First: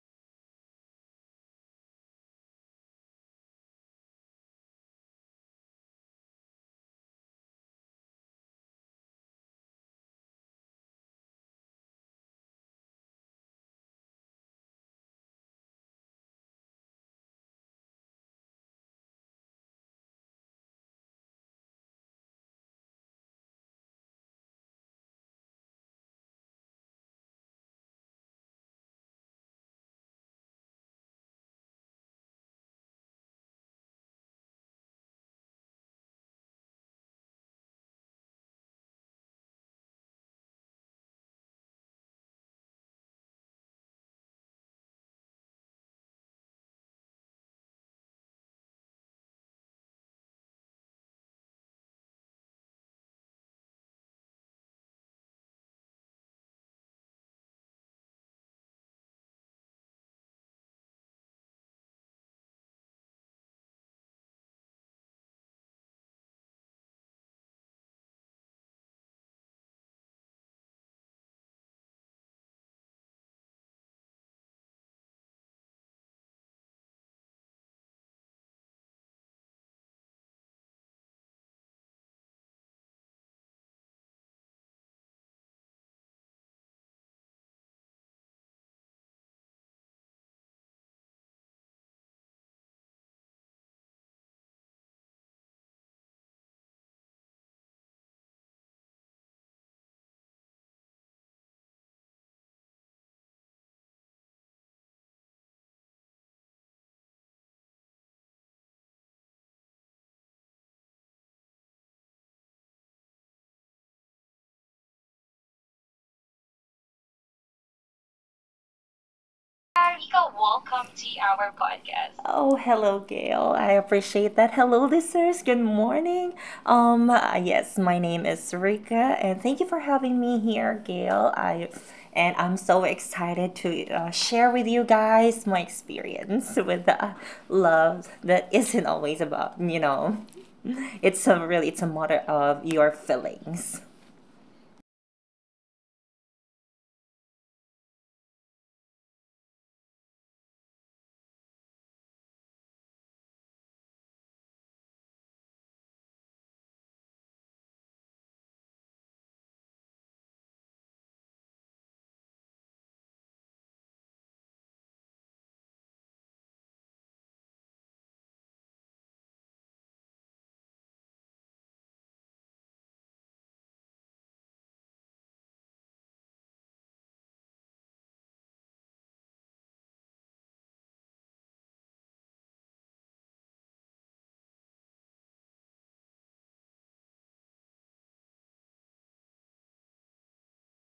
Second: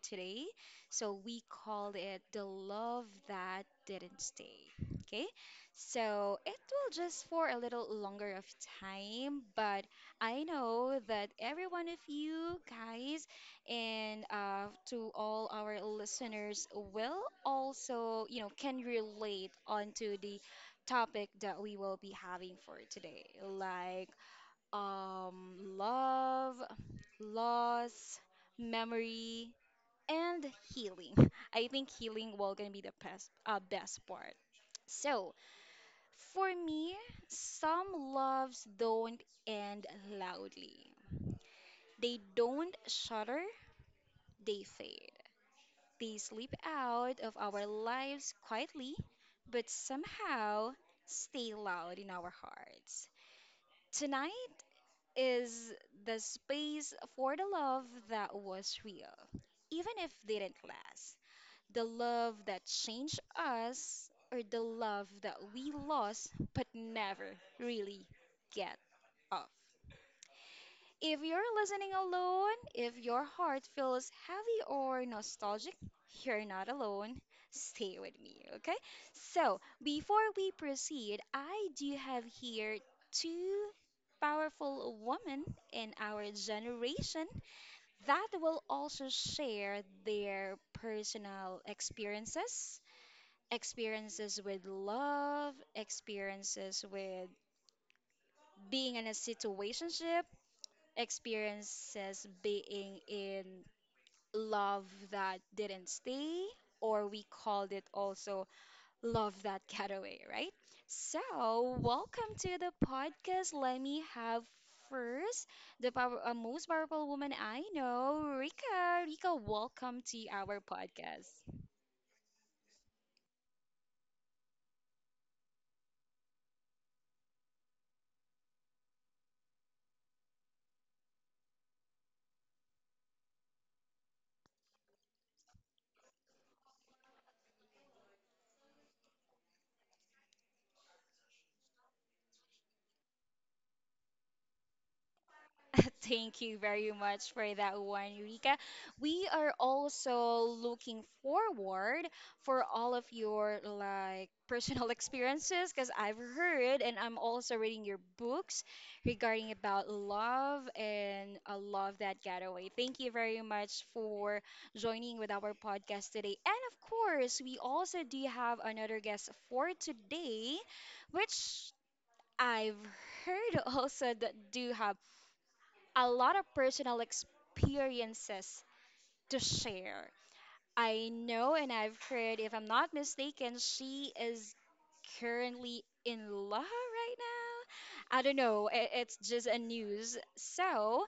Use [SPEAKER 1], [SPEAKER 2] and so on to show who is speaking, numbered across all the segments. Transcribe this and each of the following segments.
[SPEAKER 1] today. So, we called it The Love That Didn't Stay. Okay. So, it will just for a little longer of time, but I know that every one of you guys and to all our listeners will also, you know, can relate onto the topic that we will be having for today, like love, loss, memory, and healing. I think healing will gonna be the best, best part. So for me, some loves don't end loudly. They don't shudder. They fade. They slip out of our lives quietly, but somehow stay loud in our hearts. Tonight, is the space for the love that was real, even if didn't last. The love that changed us, or the love that we lost but never really get off. If you're listening alone, if your heart feels heavy or nostalgic, you're not alone. Stay with me, okay? So, before we proceed, I do have here two powerful women in our generation that will also share their personal experiences with love, experiences with being in a situation, experiences being in love that didn't stay, or we called it also love that got away, right? So, welcome to the podcast. Let me have first the power, most powerful woman I know, Rika. Rika, welcome to
[SPEAKER 2] Erica,
[SPEAKER 1] our
[SPEAKER 2] welcome to
[SPEAKER 1] podcast.
[SPEAKER 2] our podcast. Oh, hello, Gail. I appreciate that. Hello, listeners. Good morning. Yes, my name is Rika, and thank you for having me here, Gail. I'm so excited to share with you guys my experience with the love that isn't always about. It's a matter of your feelings.
[SPEAKER 1] Thank you very much for that one, Eureka. We are also looking forward for all of your like personal experiences because I've heard and I'm also reading your books regarding about love and a love that got away. Thank you very much for joining with our podcast today. And of course, we also do have another guest for today, which I've heard also that do have a lot of personal experiences to share. I know and I've heard, if I'm not mistaken, she is currently in love right now. I don't know, it's just a news. So,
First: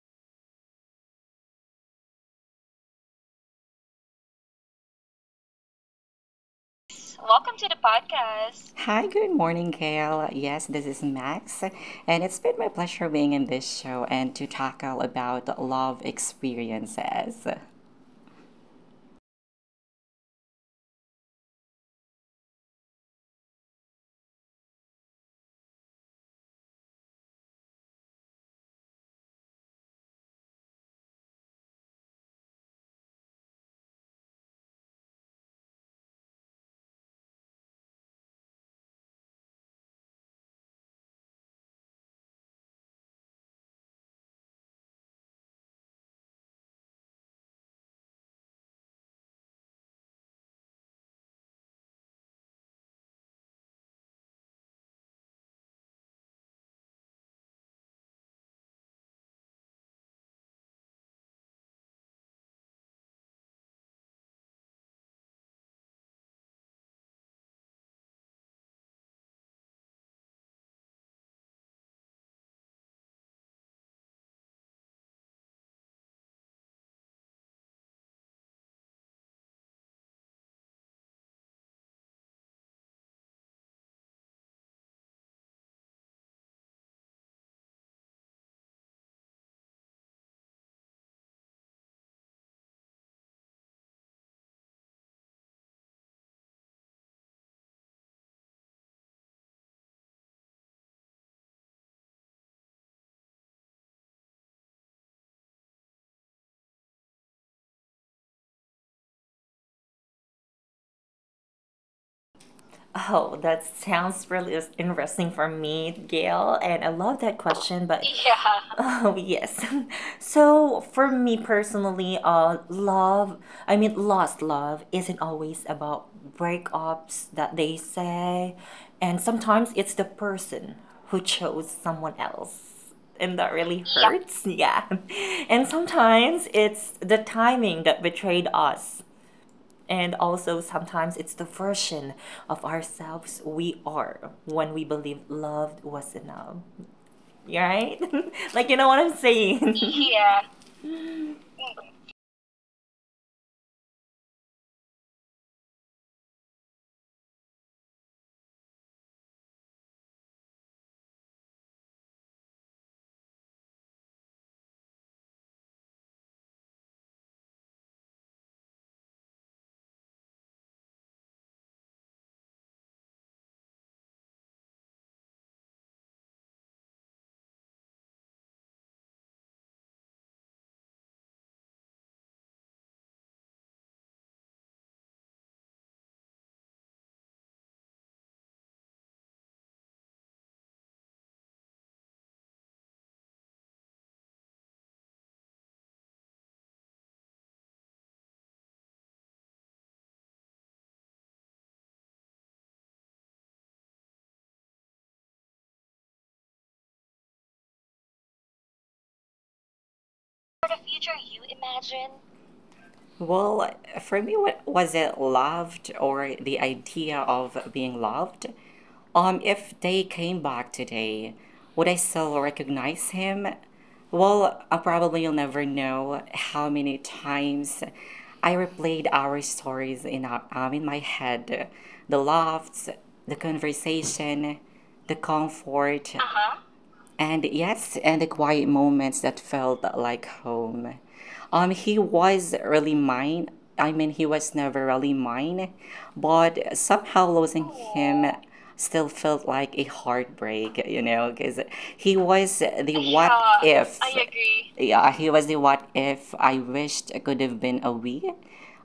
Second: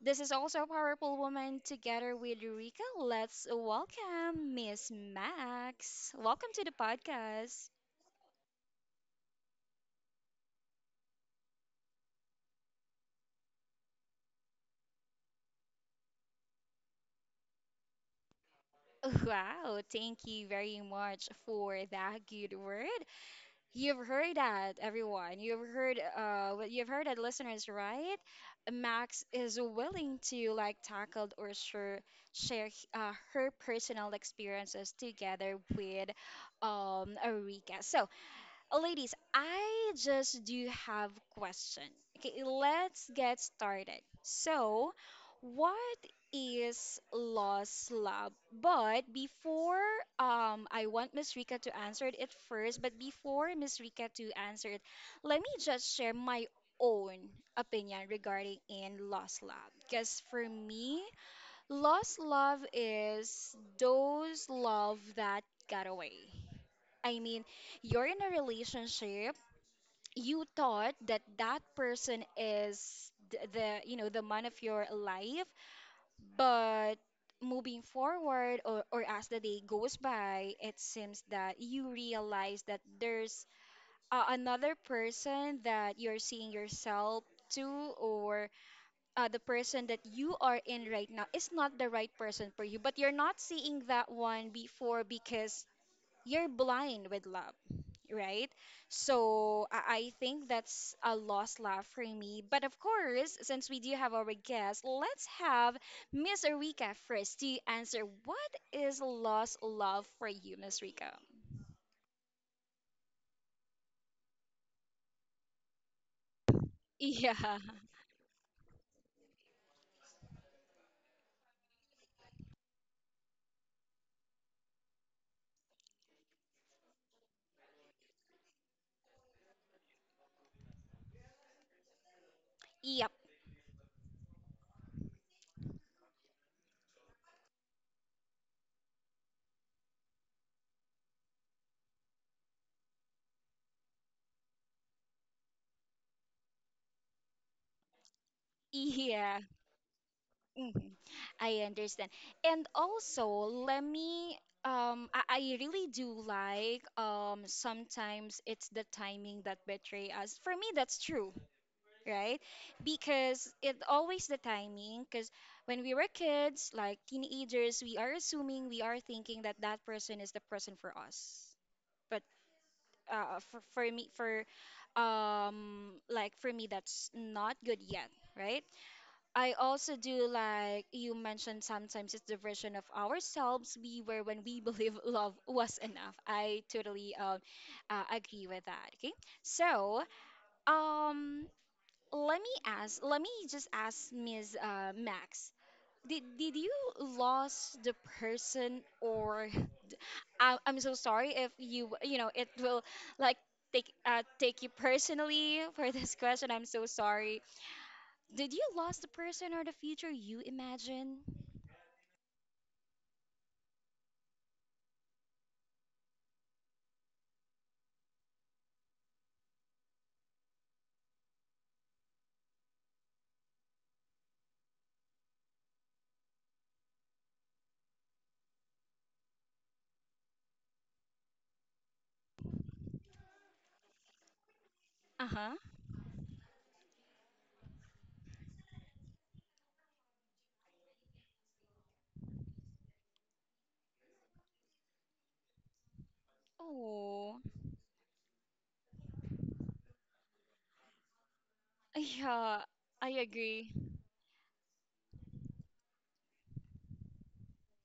[SPEAKER 1] this is also a powerful woman together with Eureka. Let's welcome Miss Max. Welcome to the
[SPEAKER 2] Welcome to
[SPEAKER 1] podcast.
[SPEAKER 2] the podcast. Hi, good morning, Gail. Yes, this is Max, and it's been my pleasure being in this show and to tackle about love experiences.
[SPEAKER 1] Wow, thank you very much for that good word. You've heard that, everyone. You've heard what you've heard that listeners, right? Max is willing to like tackle or share her personal experiences together with Eureka. So oh, ladies, I just do have question. Okay, let's get started. So, what is lost love? But before I want Miss Rika to answer it first, but before Miss Rika to answer it, let me just share my own opinion regarding in lost love. Because for me, lost love is those love that got away. I mean, you're in a relationship you thought that that person is the you know the man of your life but moving forward or as the day goes by it seems that you realize that there's another person that you're seeing yourself to or the person that you are in right now is not the right person for you but you're not seeing that one before because you're blind with love right? So I think that's a lost love for me. But of course, since we do have our guest, let's have Miss Rika first to answer what is lost love for you, Miss Rika?
[SPEAKER 2] Oh, that sounds really interesting for me, Gail, and I love
[SPEAKER 1] Yeah.
[SPEAKER 2] that question, but yeah. Oh, yes. So, for me personally, lost love isn't always about breakups that they say, and sometimes it's the person who chose someone else,
[SPEAKER 1] Yep.
[SPEAKER 2] and that really. Yep. Hurts. Yeah. And sometimes it's the timing that betrayed us. And also, sometimes it's the version of ourselves we are when we believe loved was enough. Right? Like, you know what I'm
[SPEAKER 1] Yeah.
[SPEAKER 2] saying? Yeah.
[SPEAKER 1] Mhm. I understand.
[SPEAKER 2] For
[SPEAKER 1] And also, let me I really do like sometimes it's the timing that betray us. For me, that's true right? Because it always the timing. Because when we were kids, like teenagers, we are assuming, we are thinking that that person is the person for us. But for me, for like for me, that's not good yet, right? I also do like you mentioned. Sometimes it's the version of ourselves we were when we believe love was enough. I totally agree with that. Okay, so um let me ask, let me just ask Ms. Max. Did you lose the person or I'm so sorry if you you know it will like take take you personally for this question. I'm so sorry. Did you lose the person or the future you
[SPEAKER 2] the future
[SPEAKER 1] imagine?
[SPEAKER 2] you imagine. Well, for me, what was it loved or the idea of being loved? If they came back today, would I still recognize him? Well, probably you'll never know how many times I replayed our stories in in my head, the laughs, the conversation, the
[SPEAKER 1] Uh-huh.
[SPEAKER 2] comfort, and yes, and the quiet moments that felt like home. Um, he was really mine. He was never really mine, but somehow losing
[SPEAKER 1] Oh,
[SPEAKER 2] him still felt like a heartbreak, you know, because he was the what
[SPEAKER 1] yeah,
[SPEAKER 2] Yeah, if.
[SPEAKER 1] I
[SPEAKER 2] I
[SPEAKER 1] agree.
[SPEAKER 2] agree. Yeah, he was the what if I wished could have been a we.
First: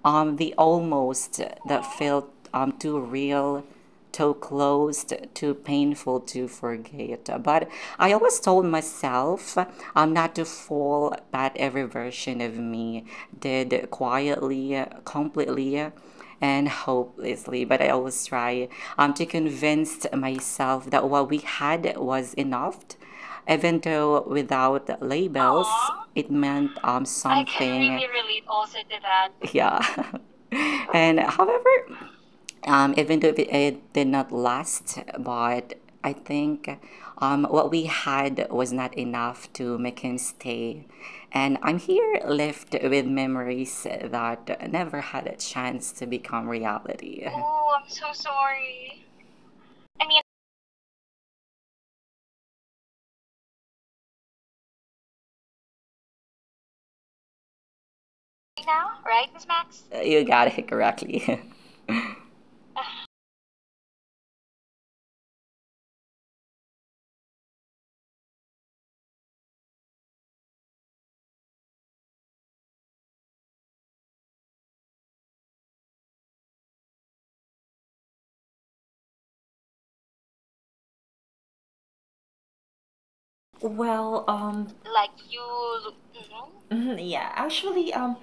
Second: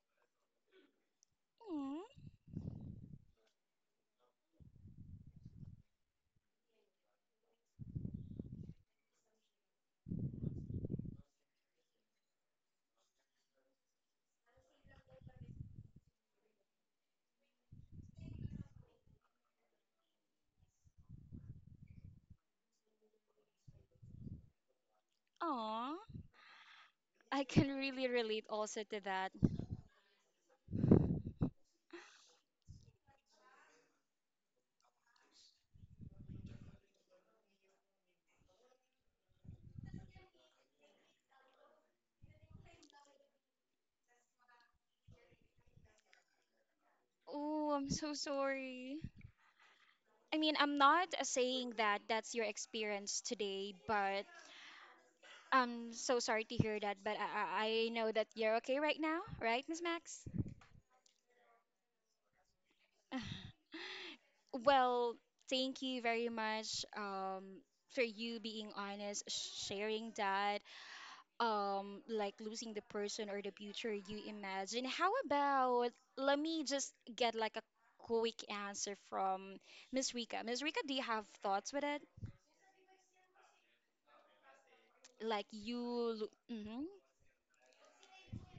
[SPEAKER 2] The almost that
[SPEAKER 1] Mm,
[SPEAKER 2] felt too real, so closed, too painful to forget. But I always told myself not to fall, but every version of me did quietly, completely, and hopelessly. But I always try to convince myself that what we had was enough. Even though without labels,
[SPEAKER 1] aw,
[SPEAKER 2] aw, it meant
[SPEAKER 1] I
[SPEAKER 2] something. I
[SPEAKER 1] can
[SPEAKER 2] can
[SPEAKER 1] really
[SPEAKER 2] really
[SPEAKER 1] relate
[SPEAKER 2] relate
[SPEAKER 1] also
[SPEAKER 2] also to
[SPEAKER 1] to that.
[SPEAKER 2] that. Yeah. And however, even though it did not last, but I think what we had was not enough to make him stay. And I'm here left with memories that never had a chance to become reality.
[SPEAKER 1] Oh, I'm
[SPEAKER 2] Oh,
[SPEAKER 1] so
[SPEAKER 2] I'm so
[SPEAKER 1] sorry.
[SPEAKER 2] sorry.
[SPEAKER 1] I mean,
[SPEAKER 2] I
[SPEAKER 1] I'm
[SPEAKER 2] mean,
[SPEAKER 1] not saying that that's your experience today, but I'm so sorry to hear that. But I know that you're okay right now, right, Miss
[SPEAKER 2] right now,
[SPEAKER 1] Max?
[SPEAKER 2] right, Miss Max? You got it correctly.
[SPEAKER 1] Well, thank you very much for you being honest, sharing that, like losing the person or the future you imagine. How about let me just get like a quick answer from Miss Rika. Miss Rika, do you have thoughts with it?
[SPEAKER 2] Well,
[SPEAKER 1] Like you,
[SPEAKER 2] like you. Lo-
[SPEAKER 1] mhm.
[SPEAKER 2] mhm. Mhm, yeah, actually,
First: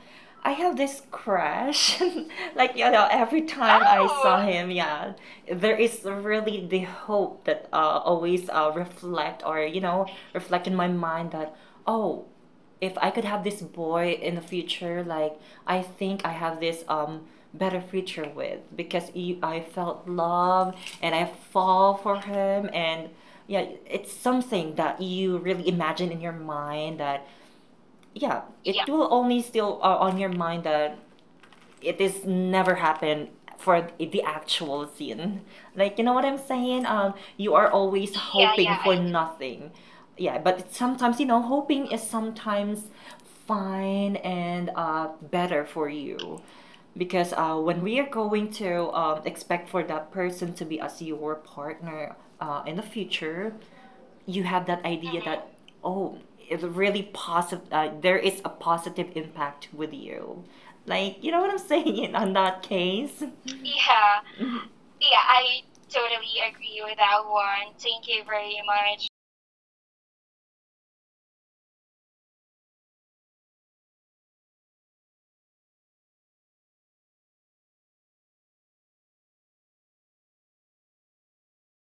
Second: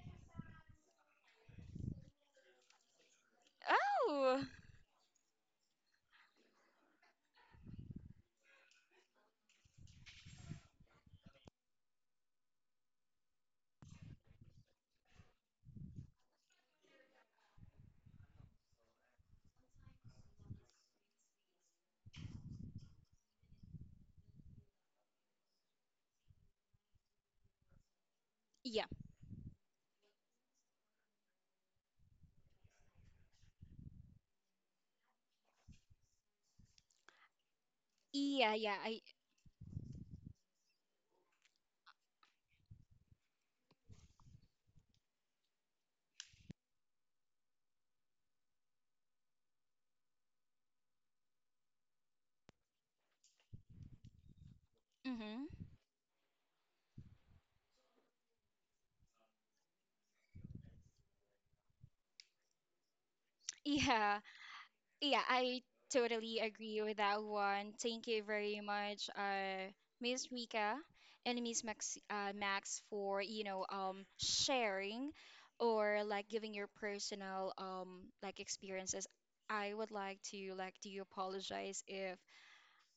[SPEAKER 2] I have this crush. Like, you know, every time I saw.
[SPEAKER 1] Oh.
[SPEAKER 2] Oh, him, yeah, there is really the hope that always reflect or, you know, reflect in my mind that, oh, if I could have this boy in the future, like, I think I have this better future with because he, I felt love and I fall for him and yeah, it's something that you really imagine in your mind that yeah,
[SPEAKER 1] Yeah.
[SPEAKER 2] it. Yeah. Will only still on your mind that it is never happened for the actual scene. Like you know what I'm saying? You are
[SPEAKER 1] Yeah, yeah.
[SPEAKER 2] always. Yeah,
[SPEAKER 1] I
[SPEAKER 2] hoping yeah, for nothing. Yeah, but it's sometimes you know hoping is sometimes fine and better for you because when we are going to expect for that person to be as your partner in the future you have
[SPEAKER 1] mm-hmm.
[SPEAKER 2] that idea, mm-hmm. that oh, it's really positive, there is a positive impact with you, like you know what I'm saying, in on that
[SPEAKER 1] Yeah.
[SPEAKER 2] case.
[SPEAKER 1] Yeah,
[SPEAKER 2] Yeah,
[SPEAKER 1] I
[SPEAKER 2] yeah,
[SPEAKER 1] totally
[SPEAKER 2] I
[SPEAKER 1] agree with that
[SPEAKER 2] totally
[SPEAKER 1] one.
[SPEAKER 2] agree with
[SPEAKER 1] Thank
[SPEAKER 2] that
[SPEAKER 1] you very
[SPEAKER 2] one. Thank
[SPEAKER 1] much,
[SPEAKER 2] you very much.
[SPEAKER 1] Miss Rika and Miss Max Max for, you know, sharing or like giving your personal like experiences. I would like to like do apologize if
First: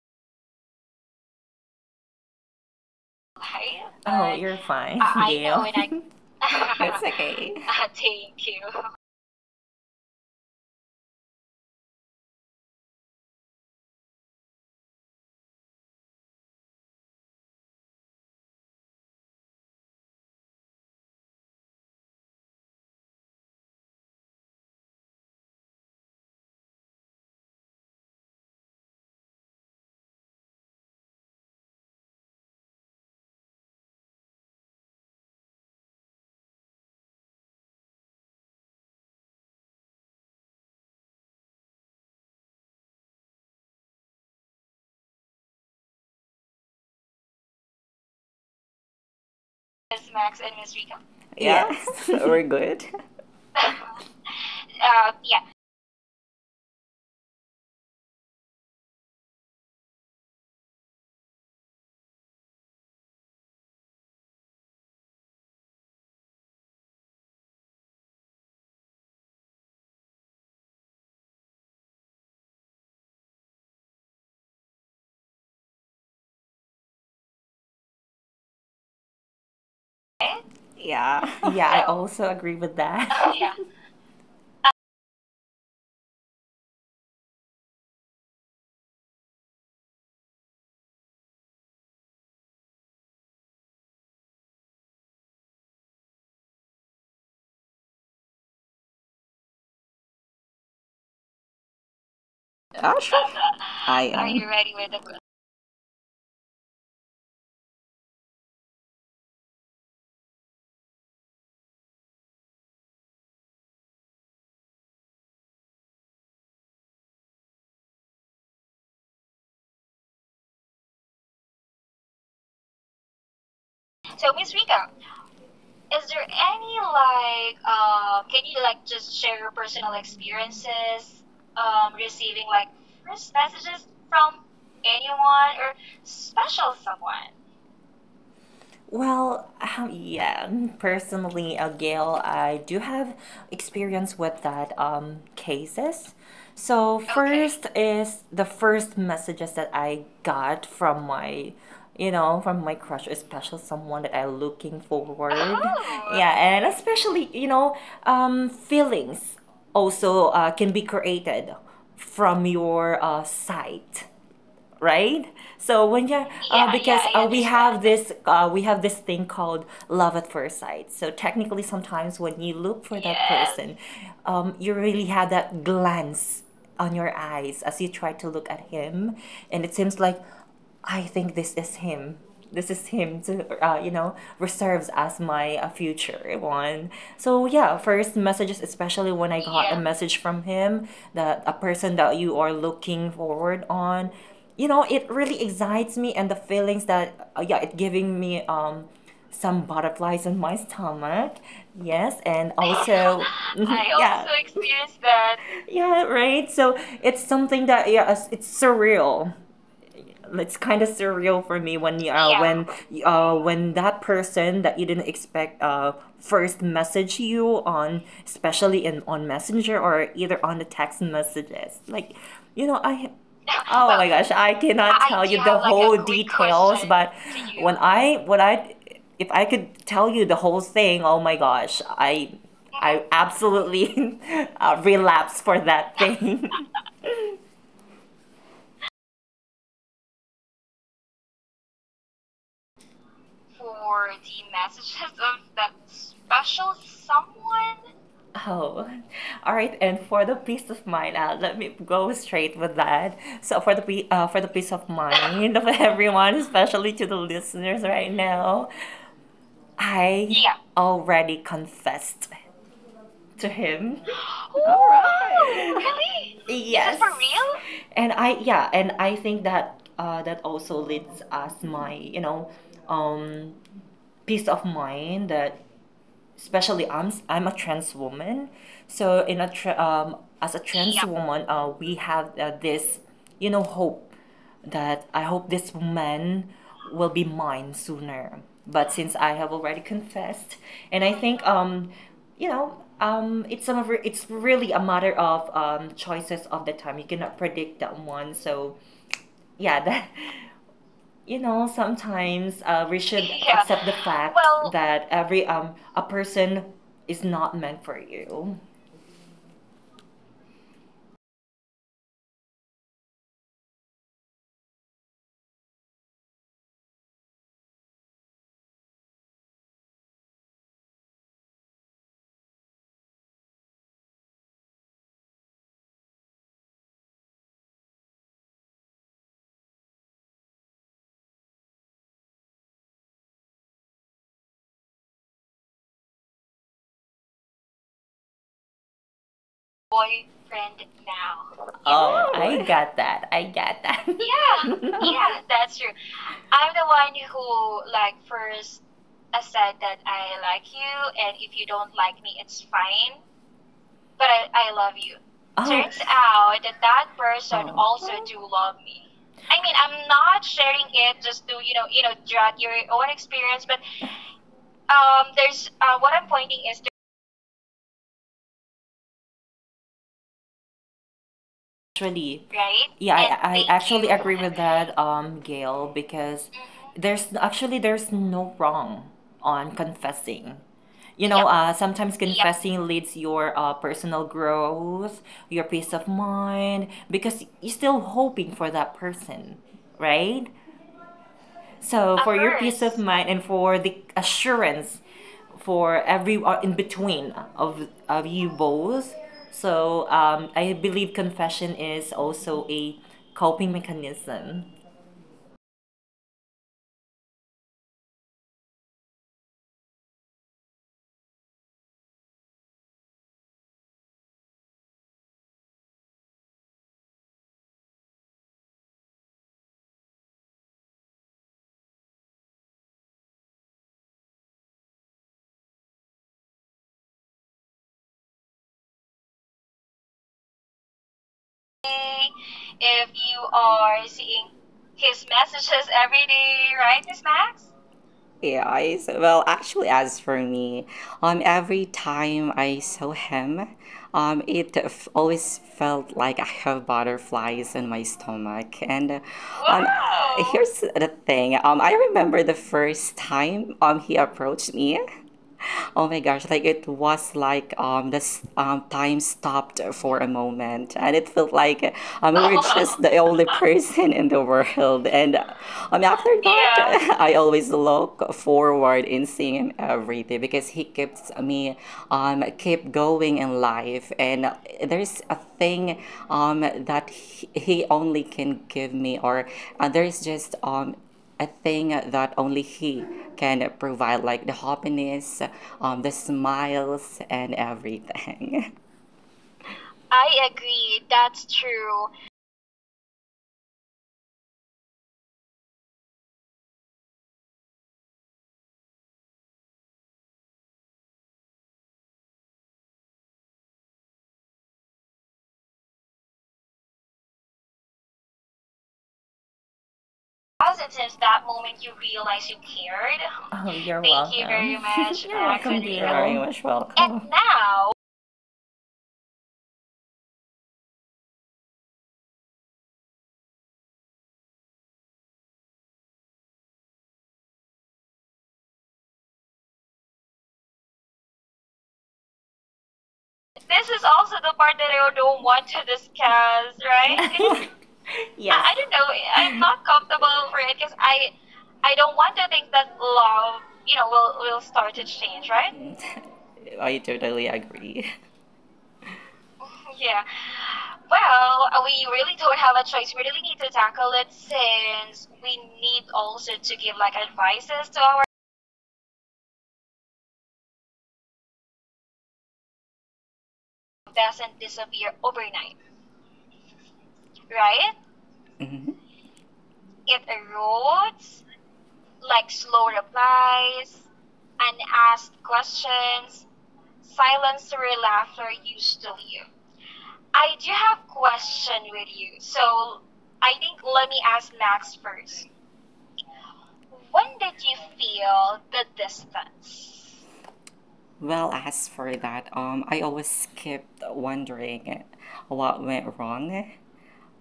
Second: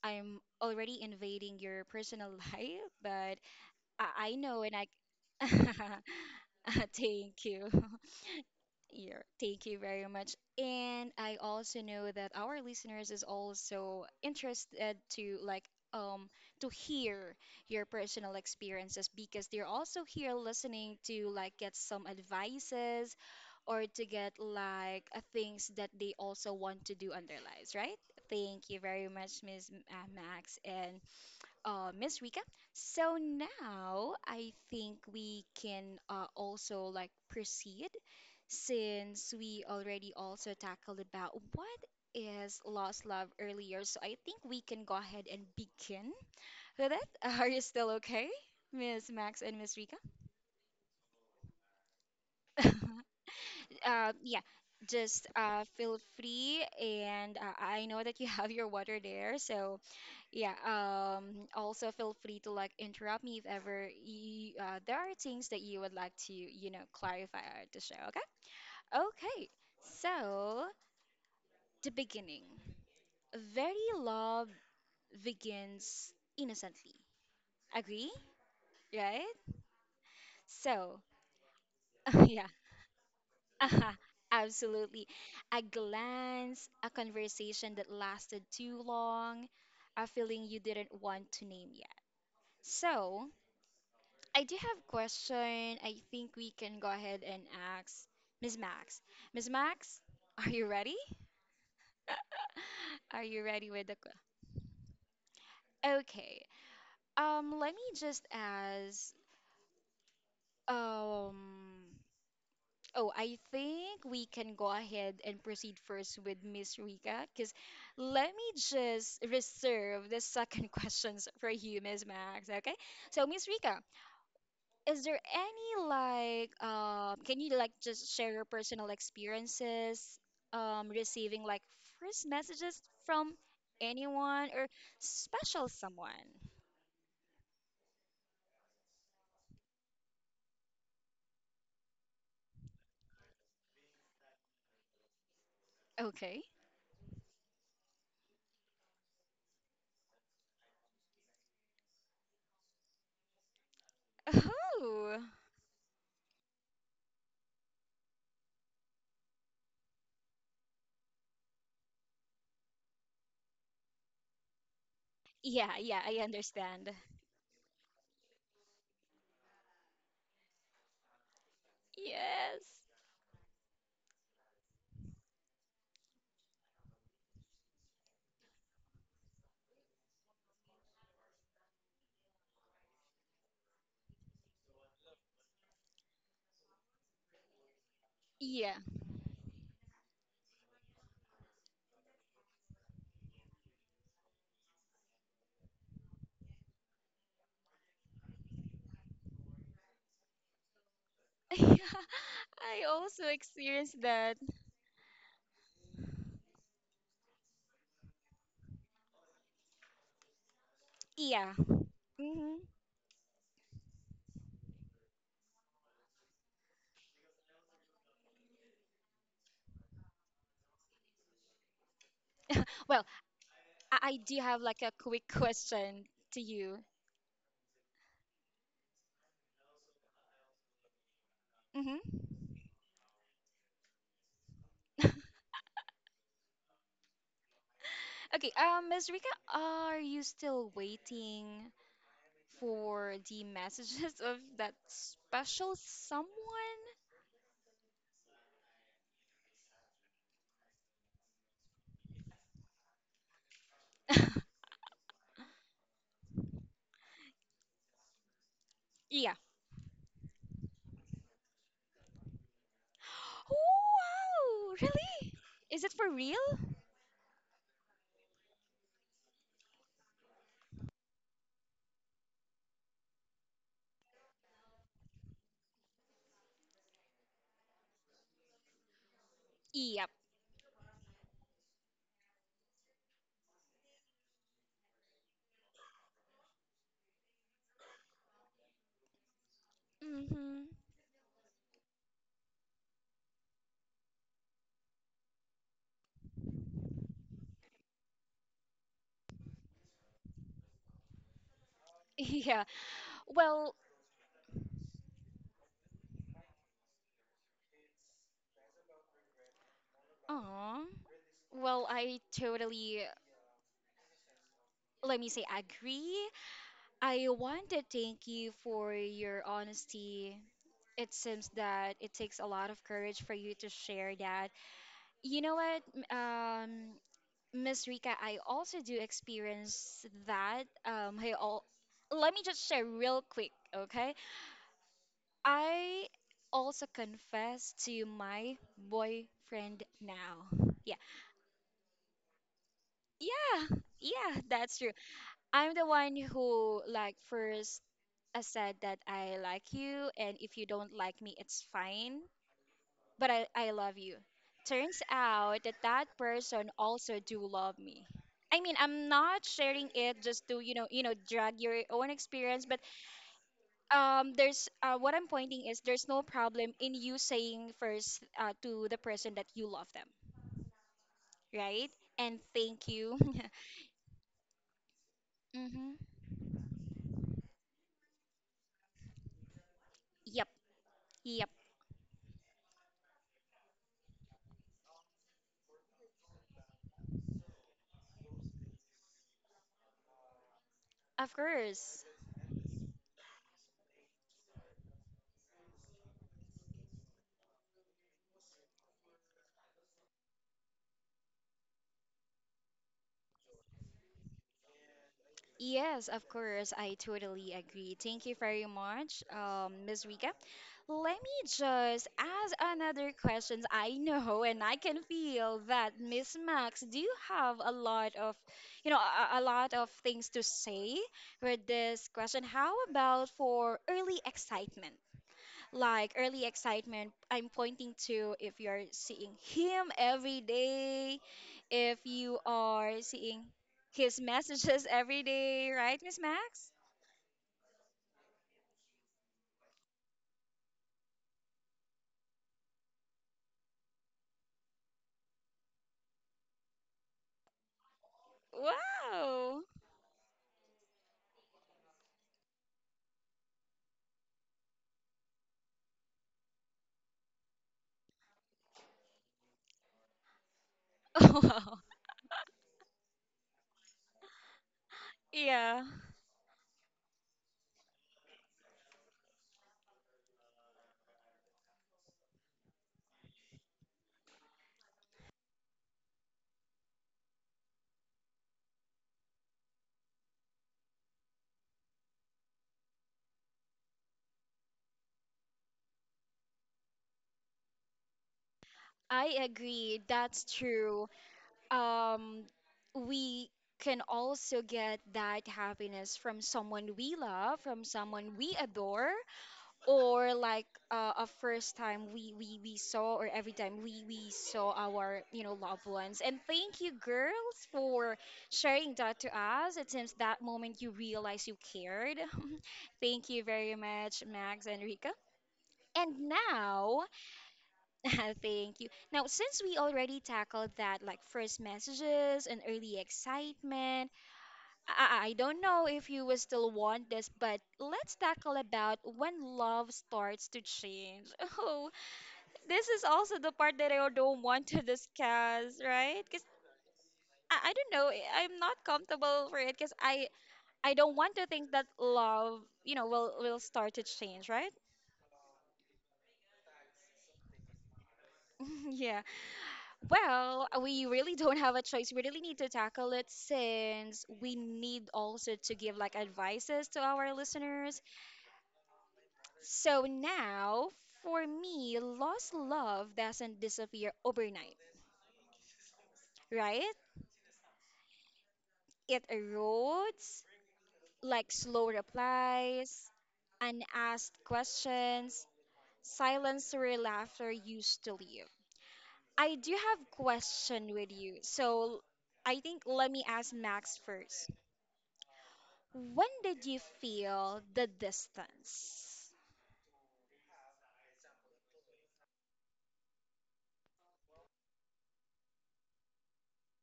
[SPEAKER 1] I'm already invading your personal life, but
[SPEAKER 2] Hi.
[SPEAKER 1] I,
[SPEAKER 2] Oh,
[SPEAKER 1] I
[SPEAKER 2] you're
[SPEAKER 1] know and I
[SPEAKER 2] fine, I Gail. Know when I... That's
[SPEAKER 1] Thank
[SPEAKER 2] okay.
[SPEAKER 1] you.
[SPEAKER 2] Thank you,
[SPEAKER 1] Year. Thank you very much. And I also know that our listeners is also interested to like um to hear your personal experiences because they're also here listening to like get some advices or to get like things that they also want to do on their lives, right? Thank you very much, Miss Max and Miss Rika. So now I think we can also like proceed since we already also tackled about what is lost love earlier. So I think we can go ahead and begin with it. Are you still okay, Miss Max and Miss Rika?
[SPEAKER 2] Miss Max and Miss Rika. Yes. We're good.
[SPEAKER 1] Yeah, just
[SPEAKER 2] Yeah,
[SPEAKER 1] feel free, and I know that you have your water there, so yeah, also feel free to like interrupt me if ever you, there are things that you would like to, you know, clarify or to share, okay? Okay, so the beginning. Very love begins innocently. Agree? Right?
[SPEAKER 2] eh?
[SPEAKER 1] So,
[SPEAKER 2] Yeah. Yeah, I
[SPEAKER 1] yeah,
[SPEAKER 2] also agree with that. Yeah.
[SPEAKER 1] uh absolutely. A glance, a conversation that lasted too long, a feeling you didn't want to name yet. So, I do have question. I think we can go ahead and ask Miss Max. Miss Max, are you ready? Are you ready with the que-
[SPEAKER 2] Are you ready with the
[SPEAKER 1] Okay. Let me just ask. Um, oh, I think we can go ahead and proceed first with Miss Rika, because let me just reserve the second questions for you, Miss Max. Okay. So, Miss Rika,
[SPEAKER 2] so, Miss Rika,
[SPEAKER 1] is there any
[SPEAKER 2] is there any
[SPEAKER 1] like
[SPEAKER 2] like,
[SPEAKER 1] can you like
[SPEAKER 2] can
[SPEAKER 1] just
[SPEAKER 2] you
[SPEAKER 1] share
[SPEAKER 2] like
[SPEAKER 1] your
[SPEAKER 2] just share
[SPEAKER 1] personal
[SPEAKER 2] your personal
[SPEAKER 1] experiences
[SPEAKER 2] experiences
[SPEAKER 1] receiving like
[SPEAKER 2] receiving like
[SPEAKER 1] first
[SPEAKER 2] first
[SPEAKER 1] messages
[SPEAKER 2] messages
[SPEAKER 1] from
[SPEAKER 2] from
[SPEAKER 1] anyone
[SPEAKER 2] anyone
[SPEAKER 1] or
[SPEAKER 2] or
[SPEAKER 1] special
[SPEAKER 2] special
[SPEAKER 1] someone?
[SPEAKER 2] someone? Well, yeah, personally, Gail, I do have experience with that cases. So
[SPEAKER 1] Okay.
[SPEAKER 2] okay. First is the first messages that I got from my, you know, from my crush, especially someone that I looking forward. Oh,
[SPEAKER 1] Oh.
[SPEAKER 2] yeah. Oh, and especially you know, feelings also can be created from your sight, right? So when you're
[SPEAKER 1] Yeah,
[SPEAKER 2] yeah, yeah,
[SPEAKER 1] yeah, I
[SPEAKER 2] because yeah, I we
[SPEAKER 1] understand.
[SPEAKER 2] have understand. This We have this thing called love at first sight. So technically, sometimes when you look for that. Yes.
[SPEAKER 1] Yes.
[SPEAKER 2] Person, you really have that glance on your eyes as you try to look at him, and it seems like I think this is him. This is him to, you know, reserves as my future one. So yeah, first messages, especially
[SPEAKER 1] Yeah.
[SPEAKER 2] when I got a. Yeah. Message from him that a person that you are looking forward on, you know, it really excites me and the feelings that yeah, it giving me some butterflies in my stomach.
[SPEAKER 1] Yeah.
[SPEAKER 2] Yes, and
[SPEAKER 1] I
[SPEAKER 2] also
[SPEAKER 1] also
[SPEAKER 2] I
[SPEAKER 1] experienced
[SPEAKER 2] yeah, also
[SPEAKER 1] that.
[SPEAKER 2] experienced that. Yeah, right. So it's something that yeah, it's surreal, it's kind of
[SPEAKER 1] Yeah.
[SPEAKER 2] surreal for me when yeah,
[SPEAKER 1] Hmm.
[SPEAKER 2] when that person that you didn't expect first message you on, especially in on messenger or either on the text messages like you know
[SPEAKER 1] Well,
[SPEAKER 2] I. Oh
[SPEAKER 1] I,
[SPEAKER 2] well,
[SPEAKER 1] I
[SPEAKER 2] my
[SPEAKER 1] do
[SPEAKER 2] gosh,
[SPEAKER 1] have
[SPEAKER 2] I
[SPEAKER 1] like a
[SPEAKER 2] cannot I
[SPEAKER 1] quick
[SPEAKER 2] tell you the like,
[SPEAKER 1] question
[SPEAKER 2] whole
[SPEAKER 1] to you.
[SPEAKER 2] details but when I if I could tell you the whole thing, oh my gosh,
[SPEAKER 1] Mm-hmm.
[SPEAKER 2] I absolutely relapse for that thing.
[SPEAKER 1] Okay, Miss Rika, are you still waiting for the messages
[SPEAKER 2] For
[SPEAKER 1] of that
[SPEAKER 2] the messages of
[SPEAKER 1] special
[SPEAKER 2] that
[SPEAKER 1] someone?
[SPEAKER 2] special someone. Oh, all right. And for the peace of mind, let me go straight with that. So for the peace of mind of everyone, especially to the listeners right now,
[SPEAKER 1] Yeah.
[SPEAKER 2] I. Yeah. Already confessed
[SPEAKER 1] Oh
[SPEAKER 2] to him.
[SPEAKER 1] wow,
[SPEAKER 2] All. Wow,
[SPEAKER 1] really? Is it
[SPEAKER 2] right.
[SPEAKER 1] for real?
[SPEAKER 2] Really? Is it. Yes. For real? And I yeah, and I think that that also leads us my you know um peace of mind that especially I'm a trans woman, so
[SPEAKER 1] Yep.
[SPEAKER 2] as a trans. Yeah. Woman, we have this you know hope that I hope this man will be mine sooner. But since I have already confessed,
[SPEAKER 1] Mm-hmm.
[SPEAKER 2] and I think you know it's really a matter of choices of the time. You cannot predict that one, so yeah that you know sometimes
[SPEAKER 1] Yeah.
[SPEAKER 2] we should. Yeah.
[SPEAKER 1] Well,
[SPEAKER 2] Accept the fact. Well, that every a person is not meant for you
[SPEAKER 1] aw. Well, I totally, let me say, agree. I want to thank you for your honesty. It seems that it takes a lot of courage for you to share that. You know what? m- Um, Miss Rika, I also do experience that. I all let me just share real quick, okay? I also confess to my boyfriend now.
[SPEAKER 2] boyfriend
[SPEAKER 1] Yeah,
[SPEAKER 2] now. You know? Oh I. Oh. Got that I got that.
[SPEAKER 1] yeah,
[SPEAKER 2] Yeah,
[SPEAKER 1] that's true.
[SPEAKER 2] yeah, that's true.
[SPEAKER 1] I'm the one
[SPEAKER 2] I'm the one
[SPEAKER 1] who like
[SPEAKER 2] who like
[SPEAKER 1] first
[SPEAKER 2] first
[SPEAKER 1] I said that
[SPEAKER 2] said that
[SPEAKER 1] I like
[SPEAKER 2] I like
[SPEAKER 1] you,
[SPEAKER 2] you,
[SPEAKER 1] and if you
[SPEAKER 2] and if you
[SPEAKER 1] don't like
[SPEAKER 2] don't
[SPEAKER 1] me,
[SPEAKER 2] like me,
[SPEAKER 1] it's
[SPEAKER 2] it's
[SPEAKER 1] fine.
[SPEAKER 2] fine.
[SPEAKER 1] But
[SPEAKER 2] But
[SPEAKER 1] I,
[SPEAKER 2] I,
[SPEAKER 1] I
[SPEAKER 2] I
[SPEAKER 1] love
[SPEAKER 2] love
[SPEAKER 1] you.
[SPEAKER 2] you. Oh,
[SPEAKER 1] Turns
[SPEAKER 2] turns
[SPEAKER 1] out
[SPEAKER 2] out
[SPEAKER 1] that
[SPEAKER 2] that
[SPEAKER 1] that
[SPEAKER 2] that person.
[SPEAKER 1] person
[SPEAKER 2] Oh. Also
[SPEAKER 1] also
[SPEAKER 2] do
[SPEAKER 1] do
[SPEAKER 2] love
[SPEAKER 1] love
[SPEAKER 2] me.
[SPEAKER 1] me. I
[SPEAKER 2] I
[SPEAKER 1] mean,
[SPEAKER 2] mean,
[SPEAKER 1] I'm
[SPEAKER 2] I'm
[SPEAKER 1] not
[SPEAKER 2] not sharing
[SPEAKER 1] sharing
[SPEAKER 2] it
[SPEAKER 1] it just
[SPEAKER 2] just to
[SPEAKER 1] to,
[SPEAKER 2] you know
[SPEAKER 1] you
[SPEAKER 2] you
[SPEAKER 1] know,
[SPEAKER 2] know
[SPEAKER 1] drag
[SPEAKER 2] drag your
[SPEAKER 1] your own
[SPEAKER 2] own
[SPEAKER 1] experience,
[SPEAKER 2] experience,
[SPEAKER 1] but
[SPEAKER 2] but
[SPEAKER 1] there's
[SPEAKER 2] there's
[SPEAKER 1] what
[SPEAKER 2] what
[SPEAKER 1] I'm
[SPEAKER 2] I'm pointing
[SPEAKER 1] pointing is
[SPEAKER 2] is
[SPEAKER 1] there's no problem in you saying first to the person that you love them,
[SPEAKER 2] actually,
[SPEAKER 1] right?
[SPEAKER 2] right? Yeah,
[SPEAKER 1] And
[SPEAKER 2] and I thank
[SPEAKER 1] thank you.
[SPEAKER 2] actually you. Agree with that, Gail, because
[SPEAKER 1] Hmm.
[SPEAKER 2] there's actually there's no wrong on confessing.
[SPEAKER 1] Yep,
[SPEAKER 2] You know, yep,
[SPEAKER 1] yep.
[SPEAKER 2] sometimes yep, confessing leads your personal growth, your peace of mind, because you're still hoping for that person, right?
[SPEAKER 1] Of
[SPEAKER 2] So of for
[SPEAKER 1] course.
[SPEAKER 2] your peace course. Of mind and for the assurance for every or in between of you both. So I believe confession is also a coping mechanism.
[SPEAKER 1] Yes, of course. I totally agree. Thank you very much, Ms. Rika. Let me just ask another question. I know and I can feel that Miss Max do have a lot of, you know, a lot of things to say with this question. How about for early excitement? Like early excitement, I'm pointing to if you're seeing him every day, if you are
[SPEAKER 2] If
[SPEAKER 1] seeing
[SPEAKER 2] you
[SPEAKER 1] his
[SPEAKER 2] are seeing
[SPEAKER 1] messages every
[SPEAKER 2] his
[SPEAKER 1] day, right, Miss
[SPEAKER 2] messages every
[SPEAKER 1] Max?
[SPEAKER 2] day, right, Miss Max? AIs. Well, actually, as for me, every time I saw him, always felt like I have butterflies in my stomach. And
[SPEAKER 1] Wow.
[SPEAKER 2] wow. Here's the thing. I remember the first time he approached me. Oh my gosh, like it was like this time stopped for a moment and it
[SPEAKER 1] Wow,
[SPEAKER 2] felt like we were just the only person in the world and
[SPEAKER 1] yeah,
[SPEAKER 2] after yeah, that. I always look forward in seeing him every day because he keeps me keep going in life and there's a thing um that he only can give me or there's just a thing that only he can provide, like the happiness, the smiles, and everything.
[SPEAKER 1] I agree, that's
[SPEAKER 2] I
[SPEAKER 1] true.
[SPEAKER 2] agree. That's true.
[SPEAKER 1] um we can also get that happiness from someone we love, from someone we adore, or like a first time we saw or every time we saw our, you know, loved ones. And thank you, girls, for sharing that to us. It seems that moment you
[SPEAKER 2] Positive since that
[SPEAKER 1] realized you
[SPEAKER 2] moment you
[SPEAKER 1] cared.
[SPEAKER 2] realize you cared.
[SPEAKER 1] Thank you
[SPEAKER 2] Oh,
[SPEAKER 1] very
[SPEAKER 2] you're. Thank
[SPEAKER 1] much,
[SPEAKER 2] welcome. Thank you
[SPEAKER 1] Max
[SPEAKER 2] very
[SPEAKER 1] and Rika.
[SPEAKER 2] much, you're welcome, you're
[SPEAKER 1] And
[SPEAKER 2] very much welcome.
[SPEAKER 1] now
[SPEAKER 2] And now,
[SPEAKER 1] thank you. Now, since we already tackled that, like first messages and early excitement, I don't know if you will still want this, but let's tackle about when love starts to change. Oh, this is
[SPEAKER 2] this is
[SPEAKER 1] also the
[SPEAKER 2] also
[SPEAKER 1] part
[SPEAKER 2] the
[SPEAKER 1] that
[SPEAKER 2] part that
[SPEAKER 1] I
[SPEAKER 2] I
[SPEAKER 1] don't
[SPEAKER 2] don't
[SPEAKER 1] want
[SPEAKER 2] want
[SPEAKER 1] to
[SPEAKER 2] to discuss,
[SPEAKER 1] discuss, right? Because
[SPEAKER 2] right?
[SPEAKER 1] I,
[SPEAKER 2] Yes.
[SPEAKER 1] I
[SPEAKER 2] I
[SPEAKER 1] don't
[SPEAKER 2] don't
[SPEAKER 1] know,
[SPEAKER 2] know.
[SPEAKER 1] I'm
[SPEAKER 2] I'm
[SPEAKER 1] not
[SPEAKER 2] not comfortable
[SPEAKER 1] comfortable for
[SPEAKER 2] for
[SPEAKER 1] it because
[SPEAKER 2] it because
[SPEAKER 1] I I
[SPEAKER 2] I
[SPEAKER 1] don't want
[SPEAKER 2] don't
[SPEAKER 1] to
[SPEAKER 2] want to
[SPEAKER 1] think that
[SPEAKER 2] think that
[SPEAKER 1] love,
[SPEAKER 2] love,
[SPEAKER 1] you know,
[SPEAKER 2] you
[SPEAKER 1] will
[SPEAKER 2] know,
[SPEAKER 1] will
[SPEAKER 2] will
[SPEAKER 1] start to
[SPEAKER 2] start to
[SPEAKER 1] change, right?
[SPEAKER 2] change, right? I totally agree.
[SPEAKER 1] Yeah.
[SPEAKER 2] Yeah.
[SPEAKER 1] Well, we
[SPEAKER 2] Well,
[SPEAKER 1] really don't
[SPEAKER 2] we
[SPEAKER 1] have a
[SPEAKER 2] really
[SPEAKER 1] choice.
[SPEAKER 2] don't
[SPEAKER 1] We
[SPEAKER 2] have
[SPEAKER 1] really
[SPEAKER 2] a
[SPEAKER 1] need to
[SPEAKER 2] choice. We really
[SPEAKER 1] tackle it,
[SPEAKER 2] need to tackle it
[SPEAKER 1] since we
[SPEAKER 2] since
[SPEAKER 1] need
[SPEAKER 2] we
[SPEAKER 1] also to
[SPEAKER 2] need
[SPEAKER 1] give like
[SPEAKER 2] also to give
[SPEAKER 1] advices
[SPEAKER 2] like
[SPEAKER 1] to our
[SPEAKER 2] advices to
[SPEAKER 1] listeners.
[SPEAKER 2] our
[SPEAKER 1] So now, for me, lost love doesn't disappear
[SPEAKER 2] doesn't
[SPEAKER 1] overnight,
[SPEAKER 2] disappear overnight,
[SPEAKER 1] right?
[SPEAKER 2] right? Mhm.
[SPEAKER 1] It
[SPEAKER 2] It
[SPEAKER 1] erodes,
[SPEAKER 2] erodes,
[SPEAKER 1] like
[SPEAKER 2] like
[SPEAKER 1] slow
[SPEAKER 2] slow replies,
[SPEAKER 1] replies, unasked
[SPEAKER 2] unasked
[SPEAKER 1] questions,
[SPEAKER 2] questions,
[SPEAKER 1] silence
[SPEAKER 2] silence
[SPEAKER 1] where
[SPEAKER 2] through
[SPEAKER 1] laughter
[SPEAKER 2] laughter
[SPEAKER 1] used to live.
[SPEAKER 2] usually.
[SPEAKER 1] I
[SPEAKER 2] I
[SPEAKER 1] do
[SPEAKER 2] do
[SPEAKER 1] have
[SPEAKER 2] have
[SPEAKER 1] question
[SPEAKER 2] question
[SPEAKER 1] with
[SPEAKER 2] with
[SPEAKER 1] you.
[SPEAKER 2] you.
[SPEAKER 1] So
[SPEAKER 2] So
[SPEAKER 1] I
[SPEAKER 2] I
[SPEAKER 1] think
[SPEAKER 2] think
[SPEAKER 1] let me
[SPEAKER 2] let me
[SPEAKER 1] ask
[SPEAKER 2] ask
[SPEAKER 1] Max
[SPEAKER 2] Max
[SPEAKER 1] first.
[SPEAKER 2] first.
[SPEAKER 1] When
[SPEAKER 2] When
[SPEAKER 1] did you
[SPEAKER 2] did you
[SPEAKER 1] feel
[SPEAKER 2] feel
[SPEAKER 1] the
[SPEAKER 2] the
[SPEAKER 1] distance?
[SPEAKER 2] distance? Well, as for that, I always kept wondering what went wrong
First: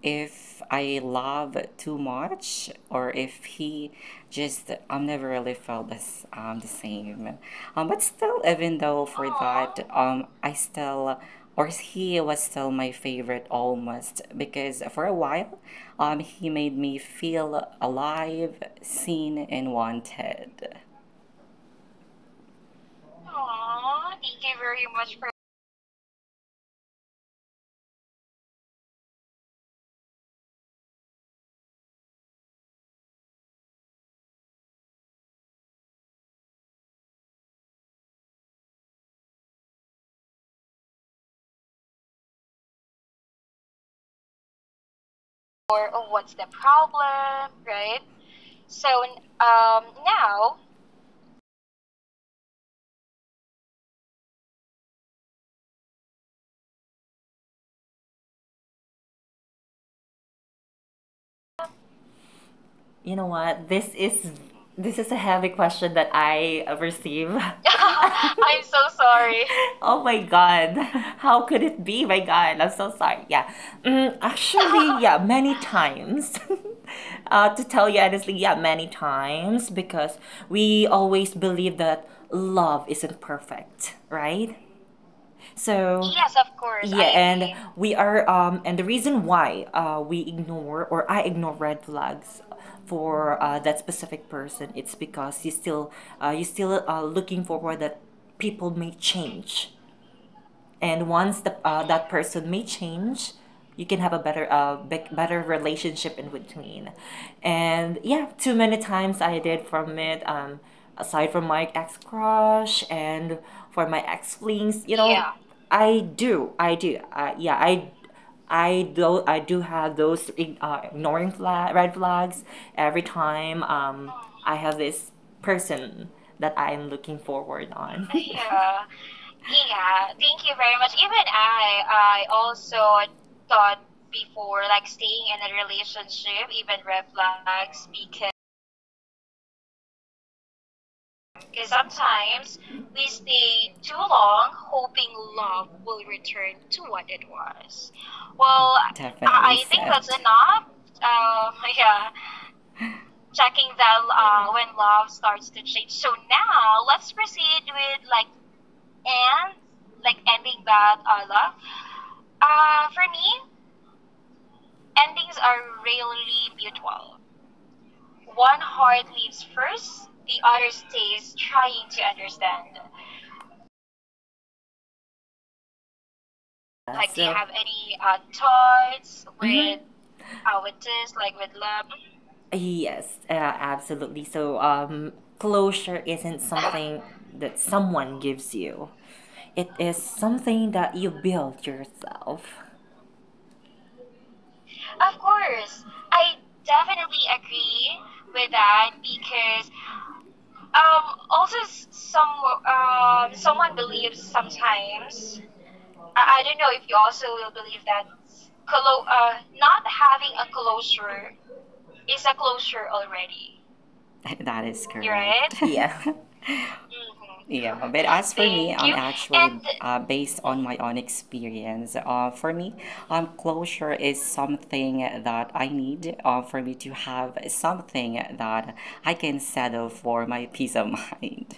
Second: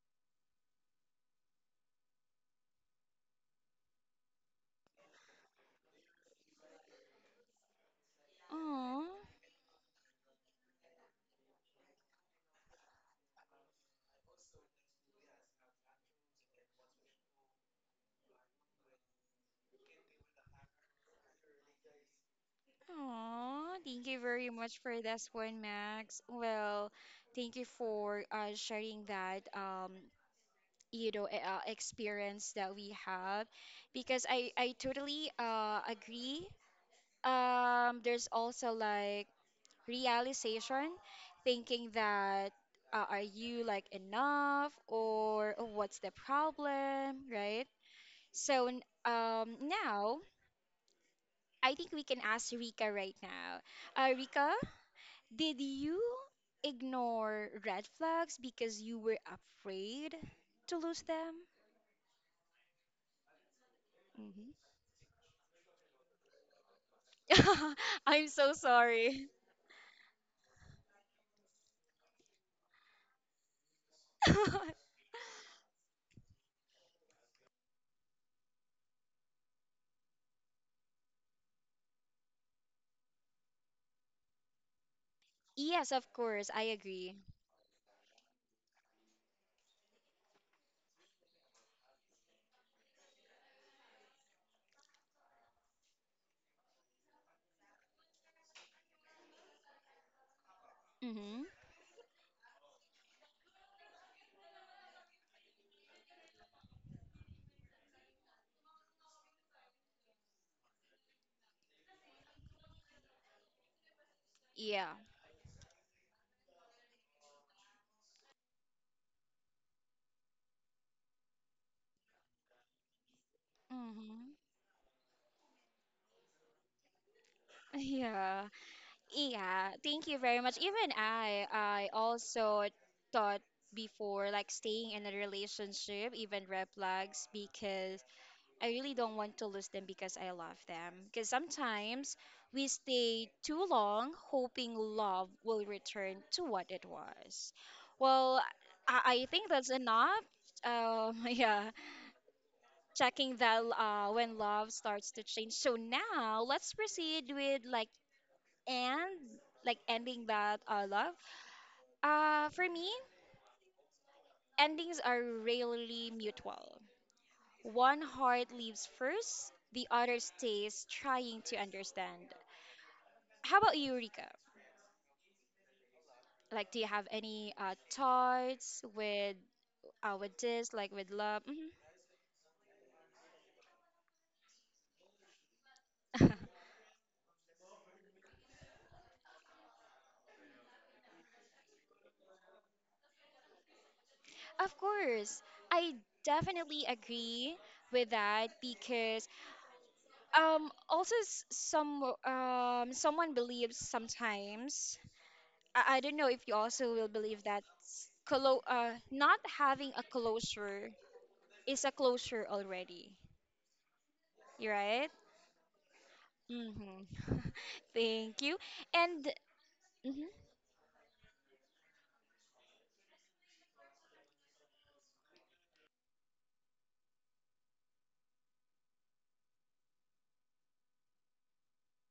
[SPEAKER 2] if I love too much or if he just I've never really felt this the same. But still,
[SPEAKER 1] Aww.
[SPEAKER 2] even though for that I still or he was still my favorite almost because for a while he made me feel alive, seen and wanted.
[SPEAKER 1] Aw, thank you very
[SPEAKER 2] Aw,
[SPEAKER 1] much
[SPEAKER 2] thank
[SPEAKER 1] for
[SPEAKER 2] you
[SPEAKER 1] this
[SPEAKER 2] very
[SPEAKER 1] one,
[SPEAKER 2] much for
[SPEAKER 1] Max. Well, thank you for sharing that you know, experience that we have, because I totally agree. There's also like realization, thinking that are you like enough, or oh, what's the
[SPEAKER 2] more of what's the
[SPEAKER 1] problem, right?
[SPEAKER 2] problem,
[SPEAKER 1] So
[SPEAKER 2] right?
[SPEAKER 1] n- um
[SPEAKER 2] So
[SPEAKER 1] now
[SPEAKER 2] now.
[SPEAKER 1] I think we can ask Rika right now. Rika? Did you ignore red flags because you were afraid to lose them?
[SPEAKER 2] You know what? This is a heavy question that I
[SPEAKER 1] Hmm.
[SPEAKER 2] receive.
[SPEAKER 1] I'm so sorry.
[SPEAKER 2] I'm so sorry. Oh my god. How could it be? My god, I'm so sorry. Yeah. Actually, yeah, many times. To tell you honestly, yeah, many times because we always believe that love isn't perfect, right?
[SPEAKER 1] Yes, of course,
[SPEAKER 2] So,
[SPEAKER 1] I
[SPEAKER 2] yes, of
[SPEAKER 1] agree.
[SPEAKER 2] course. Yeah, I and agree. We are, and the reason why we ignore or I ignore red flags for that specific person, it's because you still looking forward that people may change,
[SPEAKER 1] Mm-hmm.
[SPEAKER 2] and once the, that person may change you can have a better better relationship in between. And yeah, too many times I did from it, aside from my ex crush and for my ex
[SPEAKER 1] Yeah.
[SPEAKER 2] flings, you know. Yeah, I do yeah I do have those ignoring flag, red flags every time,
[SPEAKER 1] Mm-hmm.
[SPEAKER 2] I have this person that I'm looking forward on.
[SPEAKER 1] Yeah.
[SPEAKER 2] Yeah.
[SPEAKER 1] Yeah. Thank
[SPEAKER 2] Yeah,
[SPEAKER 1] you very
[SPEAKER 2] thank you
[SPEAKER 1] much.
[SPEAKER 2] very
[SPEAKER 1] Even
[SPEAKER 2] much. Even
[SPEAKER 1] I,
[SPEAKER 2] I,
[SPEAKER 1] I
[SPEAKER 2] I
[SPEAKER 1] also
[SPEAKER 2] also
[SPEAKER 1] thought
[SPEAKER 2] thought
[SPEAKER 1] before like
[SPEAKER 2] before like
[SPEAKER 1] staying in a
[SPEAKER 2] staying in a
[SPEAKER 1] relationship, even
[SPEAKER 2] relationship,
[SPEAKER 1] red
[SPEAKER 2] even red
[SPEAKER 1] flags,
[SPEAKER 2] flags,
[SPEAKER 1] because
[SPEAKER 2] because
[SPEAKER 1] I really don't want to lose them because I love them. Because sometimes
[SPEAKER 2] sometimes
[SPEAKER 1] we
[SPEAKER 2] we
[SPEAKER 1] stay
[SPEAKER 2] stay
[SPEAKER 1] too
[SPEAKER 2] too
[SPEAKER 1] long
[SPEAKER 2] long
[SPEAKER 1] hoping
[SPEAKER 2] hoping
[SPEAKER 1] love
[SPEAKER 2] love
[SPEAKER 1] will
[SPEAKER 2] will
[SPEAKER 1] return
[SPEAKER 2] return
[SPEAKER 1] to
[SPEAKER 2] to
[SPEAKER 1] what it
[SPEAKER 2] what it
[SPEAKER 1] was.
[SPEAKER 2] was.
[SPEAKER 1] Well,
[SPEAKER 2] Well, definitely
[SPEAKER 1] I
[SPEAKER 2] I
[SPEAKER 1] think
[SPEAKER 2] think
[SPEAKER 1] that's
[SPEAKER 2] said that's
[SPEAKER 1] enough.
[SPEAKER 2] enough.
[SPEAKER 1] Yeah,
[SPEAKER 2] Yeah,
[SPEAKER 1] checking
[SPEAKER 2] checking
[SPEAKER 1] that
[SPEAKER 2] that
[SPEAKER 1] when
[SPEAKER 2] when
[SPEAKER 1] love
[SPEAKER 2] love
[SPEAKER 1] starts to
[SPEAKER 2] starts to
[SPEAKER 1] change.
[SPEAKER 2] change.
[SPEAKER 1] So
[SPEAKER 2] So
[SPEAKER 1] now
[SPEAKER 2] now
[SPEAKER 1] let's
[SPEAKER 2] let's
[SPEAKER 1] proceed
[SPEAKER 2] proceed
[SPEAKER 1] with
[SPEAKER 2] with
[SPEAKER 1] like
[SPEAKER 2] like
[SPEAKER 1] and
[SPEAKER 2] and
[SPEAKER 1] like
[SPEAKER 2] like
[SPEAKER 1] ending
[SPEAKER 2] ending
[SPEAKER 1] that
[SPEAKER 2] that
[SPEAKER 1] love.
[SPEAKER 2] love.
[SPEAKER 1] For
[SPEAKER 2] For
[SPEAKER 1] me,
[SPEAKER 2] me,
[SPEAKER 1] endings
[SPEAKER 2] endings
[SPEAKER 1] are
[SPEAKER 2] are
[SPEAKER 1] rarely
[SPEAKER 2] rarely
[SPEAKER 1] mutual.
[SPEAKER 2] mutual.
[SPEAKER 1] One
[SPEAKER 2] One
[SPEAKER 1] heart
[SPEAKER 2] heart
[SPEAKER 1] leaves
[SPEAKER 2] leaves
[SPEAKER 1] first,
[SPEAKER 2] first,
[SPEAKER 1] the
[SPEAKER 2] the
[SPEAKER 1] other
[SPEAKER 2] other
[SPEAKER 1] stays
[SPEAKER 2] stays
[SPEAKER 1] trying
[SPEAKER 2] trying
[SPEAKER 1] to
[SPEAKER 2] to
[SPEAKER 1] understand.
[SPEAKER 2] understand.
[SPEAKER 1] How about you, Rika?
[SPEAKER 2] Like,
[SPEAKER 1] Like,
[SPEAKER 2] do
[SPEAKER 1] do
[SPEAKER 2] you
[SPEAKER 1] you
[SPEAKER 2] have
[SPEAKER 1] have
[SPEAKER 2] any
[SPEAKER 1] any
[SPEAKER 2] thoughts
[SPEAKER 1] thoughts
[SPEAKER 2] with mhm, with
[SPEAKER 1] with
[SPEAKER 2] this,
[SPEAKER 1] this,
[SPEAKER 2] like
[SPEAKER 1] like
[SPEAKER 2] with
[SPEAKER 1] with
[SPEAKER 2] love?
[SPEAKER 1] love? Mhm.
[SPEAKER 2] Yes, absolutely. So, closure isn't something that someone gives you. It is something that you build yourself.
[SPEAKER 1] Of
[SPEAKER 2] Of
[SPEAKER 1] course,
[SPEAKER 2] course,
[SPEAKER 1] I
[SPEAKER 2] I
[SPEAKER 1] definitely
[SPEAKER 2] definitely
[SPEAKER 1] agree
[SPEAKER 2] agree
[SPEAKER 1] with
[SPEAKER 2] with
[SPEAKER 1] that
[SPEAKER 2] that
[SPEAKER 1] because
[SPEAKER 2] because
[SPEAKER 1] also
[SPEAKER 2] Also,
[SPEAKER 1] some
[SPEAKER 2] some
[SPEAKER 1] someone
[SPEAKER 2] someone
[SPEAKER 1] believes
[SPEAKER 2] believes
[SPEAKER 1] sometimes.
[SPEAKER 2] sometimes.
[SPEAKER 1] I don't
[SPEAKER 2] I
[SPEAKER 1] know
[SPEAKER 2] don't
[SPEAKER 1] if
[SPEAKER 2] know
[SPEAKER 1] you
[SPEAKER 2] if you
[SPEAKER 1] also will
[SPEAKER 2] also will
[SPEAKER 1] believe that
[SPEAKER 2] believe that
[SPEAKER 1] not
[SPEAKER 2] not
[SPEAKER 1] having a
[SPEAKER 2] having a
[SPEAKER 1] closure
[SPEAKER 2] closure
[SPEAKER 1] is a
[SPEAKER 2] is a
[SPEAKER 1] closure
[SPEAKER 2] closure
[SPEAKER 1] already,
[SPEAKER 2] already. That is you're
[SPEAKER 1] right?
[SPEAKER 2] correct, right. Yeah.
[SPEAKER 1] Hmm.
[SPEAKER 2] Yeah, but
[SPEAKER 1] Thank
[SPEAKER 2] as for
[SPEAKER 1] you.
[SPEAKER 2] me, thank am you,
[SPEAKER 1] And
[SPEAKER 2] actually. And
[SPEAKER 1] mhm.
[SPEAKER 2] based on my own experience, for me, closure is something that I need for me to have something that I can settle for my peace of mind.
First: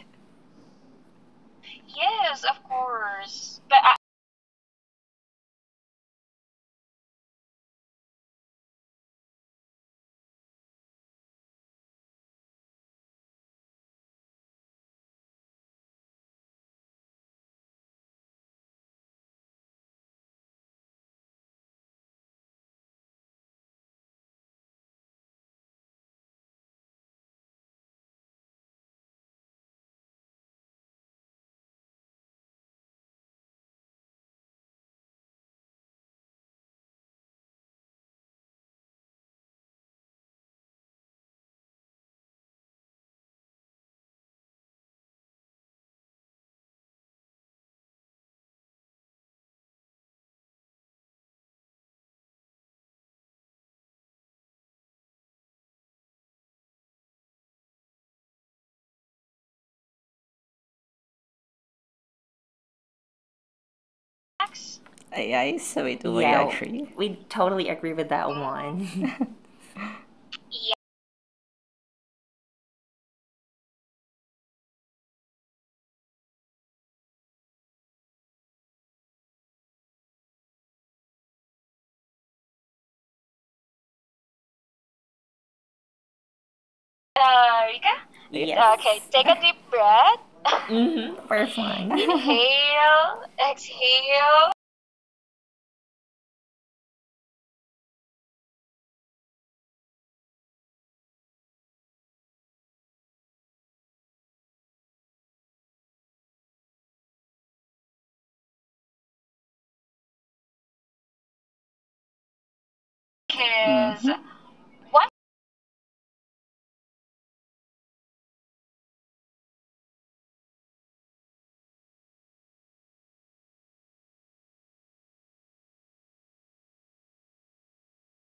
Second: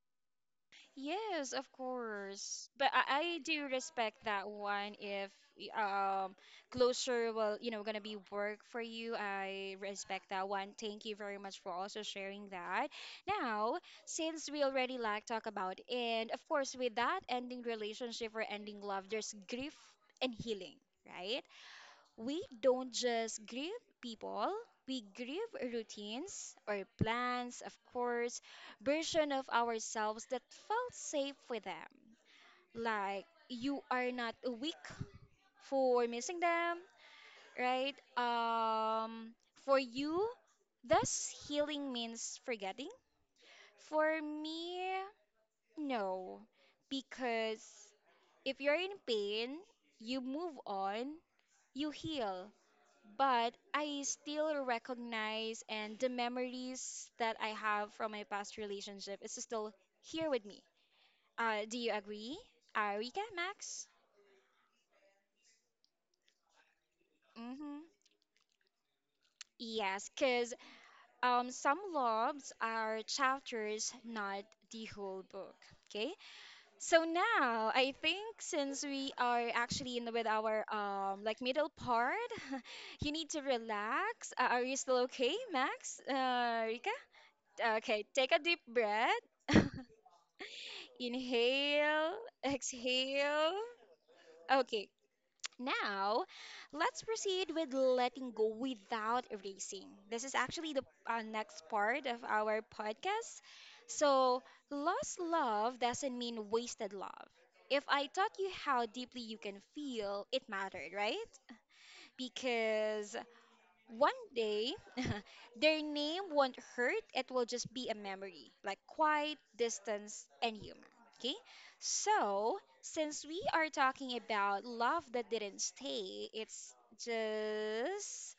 [SPEAKER 1] Yes, of
[SPEAKER 2] Yes, of
[SPEAKER 1] course. But I do
[SPEAKER 2] course. But I.
[SPEAKER 1] respect that one if closer will, you know, gonna be work for you. I respect that one. Thank you very much for also sharing that. Now, since we already like talk about, and of course with that ending relationship or ending love, there's grief and healing, right? We don't just grieve people, we grieve routines or plans, of course, version of ourselves that felt safe with them. Like, you are not weak for missing them, right? Um, for you, does healing means forgetting? For me, no. Because if you're in pain, you move on, you heal. But I still recognize, and the memories that I have from my past relationship is still here with me. Do you agree, uh, Max?
[SPEAKER 2] Max, I so it would yeah, actually, we totally
[SPEAKER 1] Mm-hmm.
[SPEAKER 2] agree with that one.
[SPEAKER 1] Yes, because some loves are chapters, not the whole book. Okay, so now I think since we are actually in with our like middle part, you need to relax. Are you still okay, Max?
[SPEAKER 2] Yeah,
[SPEAKER 1] Rika?
[SPEAKER 2] Rika? Yes.
[SPEAKER 1] Okay,
[SPEAKER 2] Okay,
[SPEAKER 1] take
[SPEAKER 2] take
[SPEAKER 1] a
[SPEAKER 2] a
[SPEAKER 1] deep
[SPEAKER 2] deep
[SPEAKER 1] breath.
[SPEAKER 2] breath. Mm-hmm. We're fine.
[SPEAKER 1] Inhale,
[SPEAKER 2] Inhale,
[SPEAKER 1] exhale.
[SPEAKER 2] exhale,
[SPEAKER 1] Okay, now let's proceed with letting go without erasing. This is actually the next part of our podcast. So, lost love doesn't mean wasted love. If I taught you how deeply you can feel, it mattered, right? Because
[SPEAKER 2] kiss.
[SPEAKER 1] one
[SPEAKER 2] Mm-hmm.
[SPEAKER 1] day,
[SPEAKER 2] One
[SPEAKER 1] their name won't hurt. It will just be a memory, like quiet, distance, and humor. Okay? So, since we are talking about love that didn't stay, it's just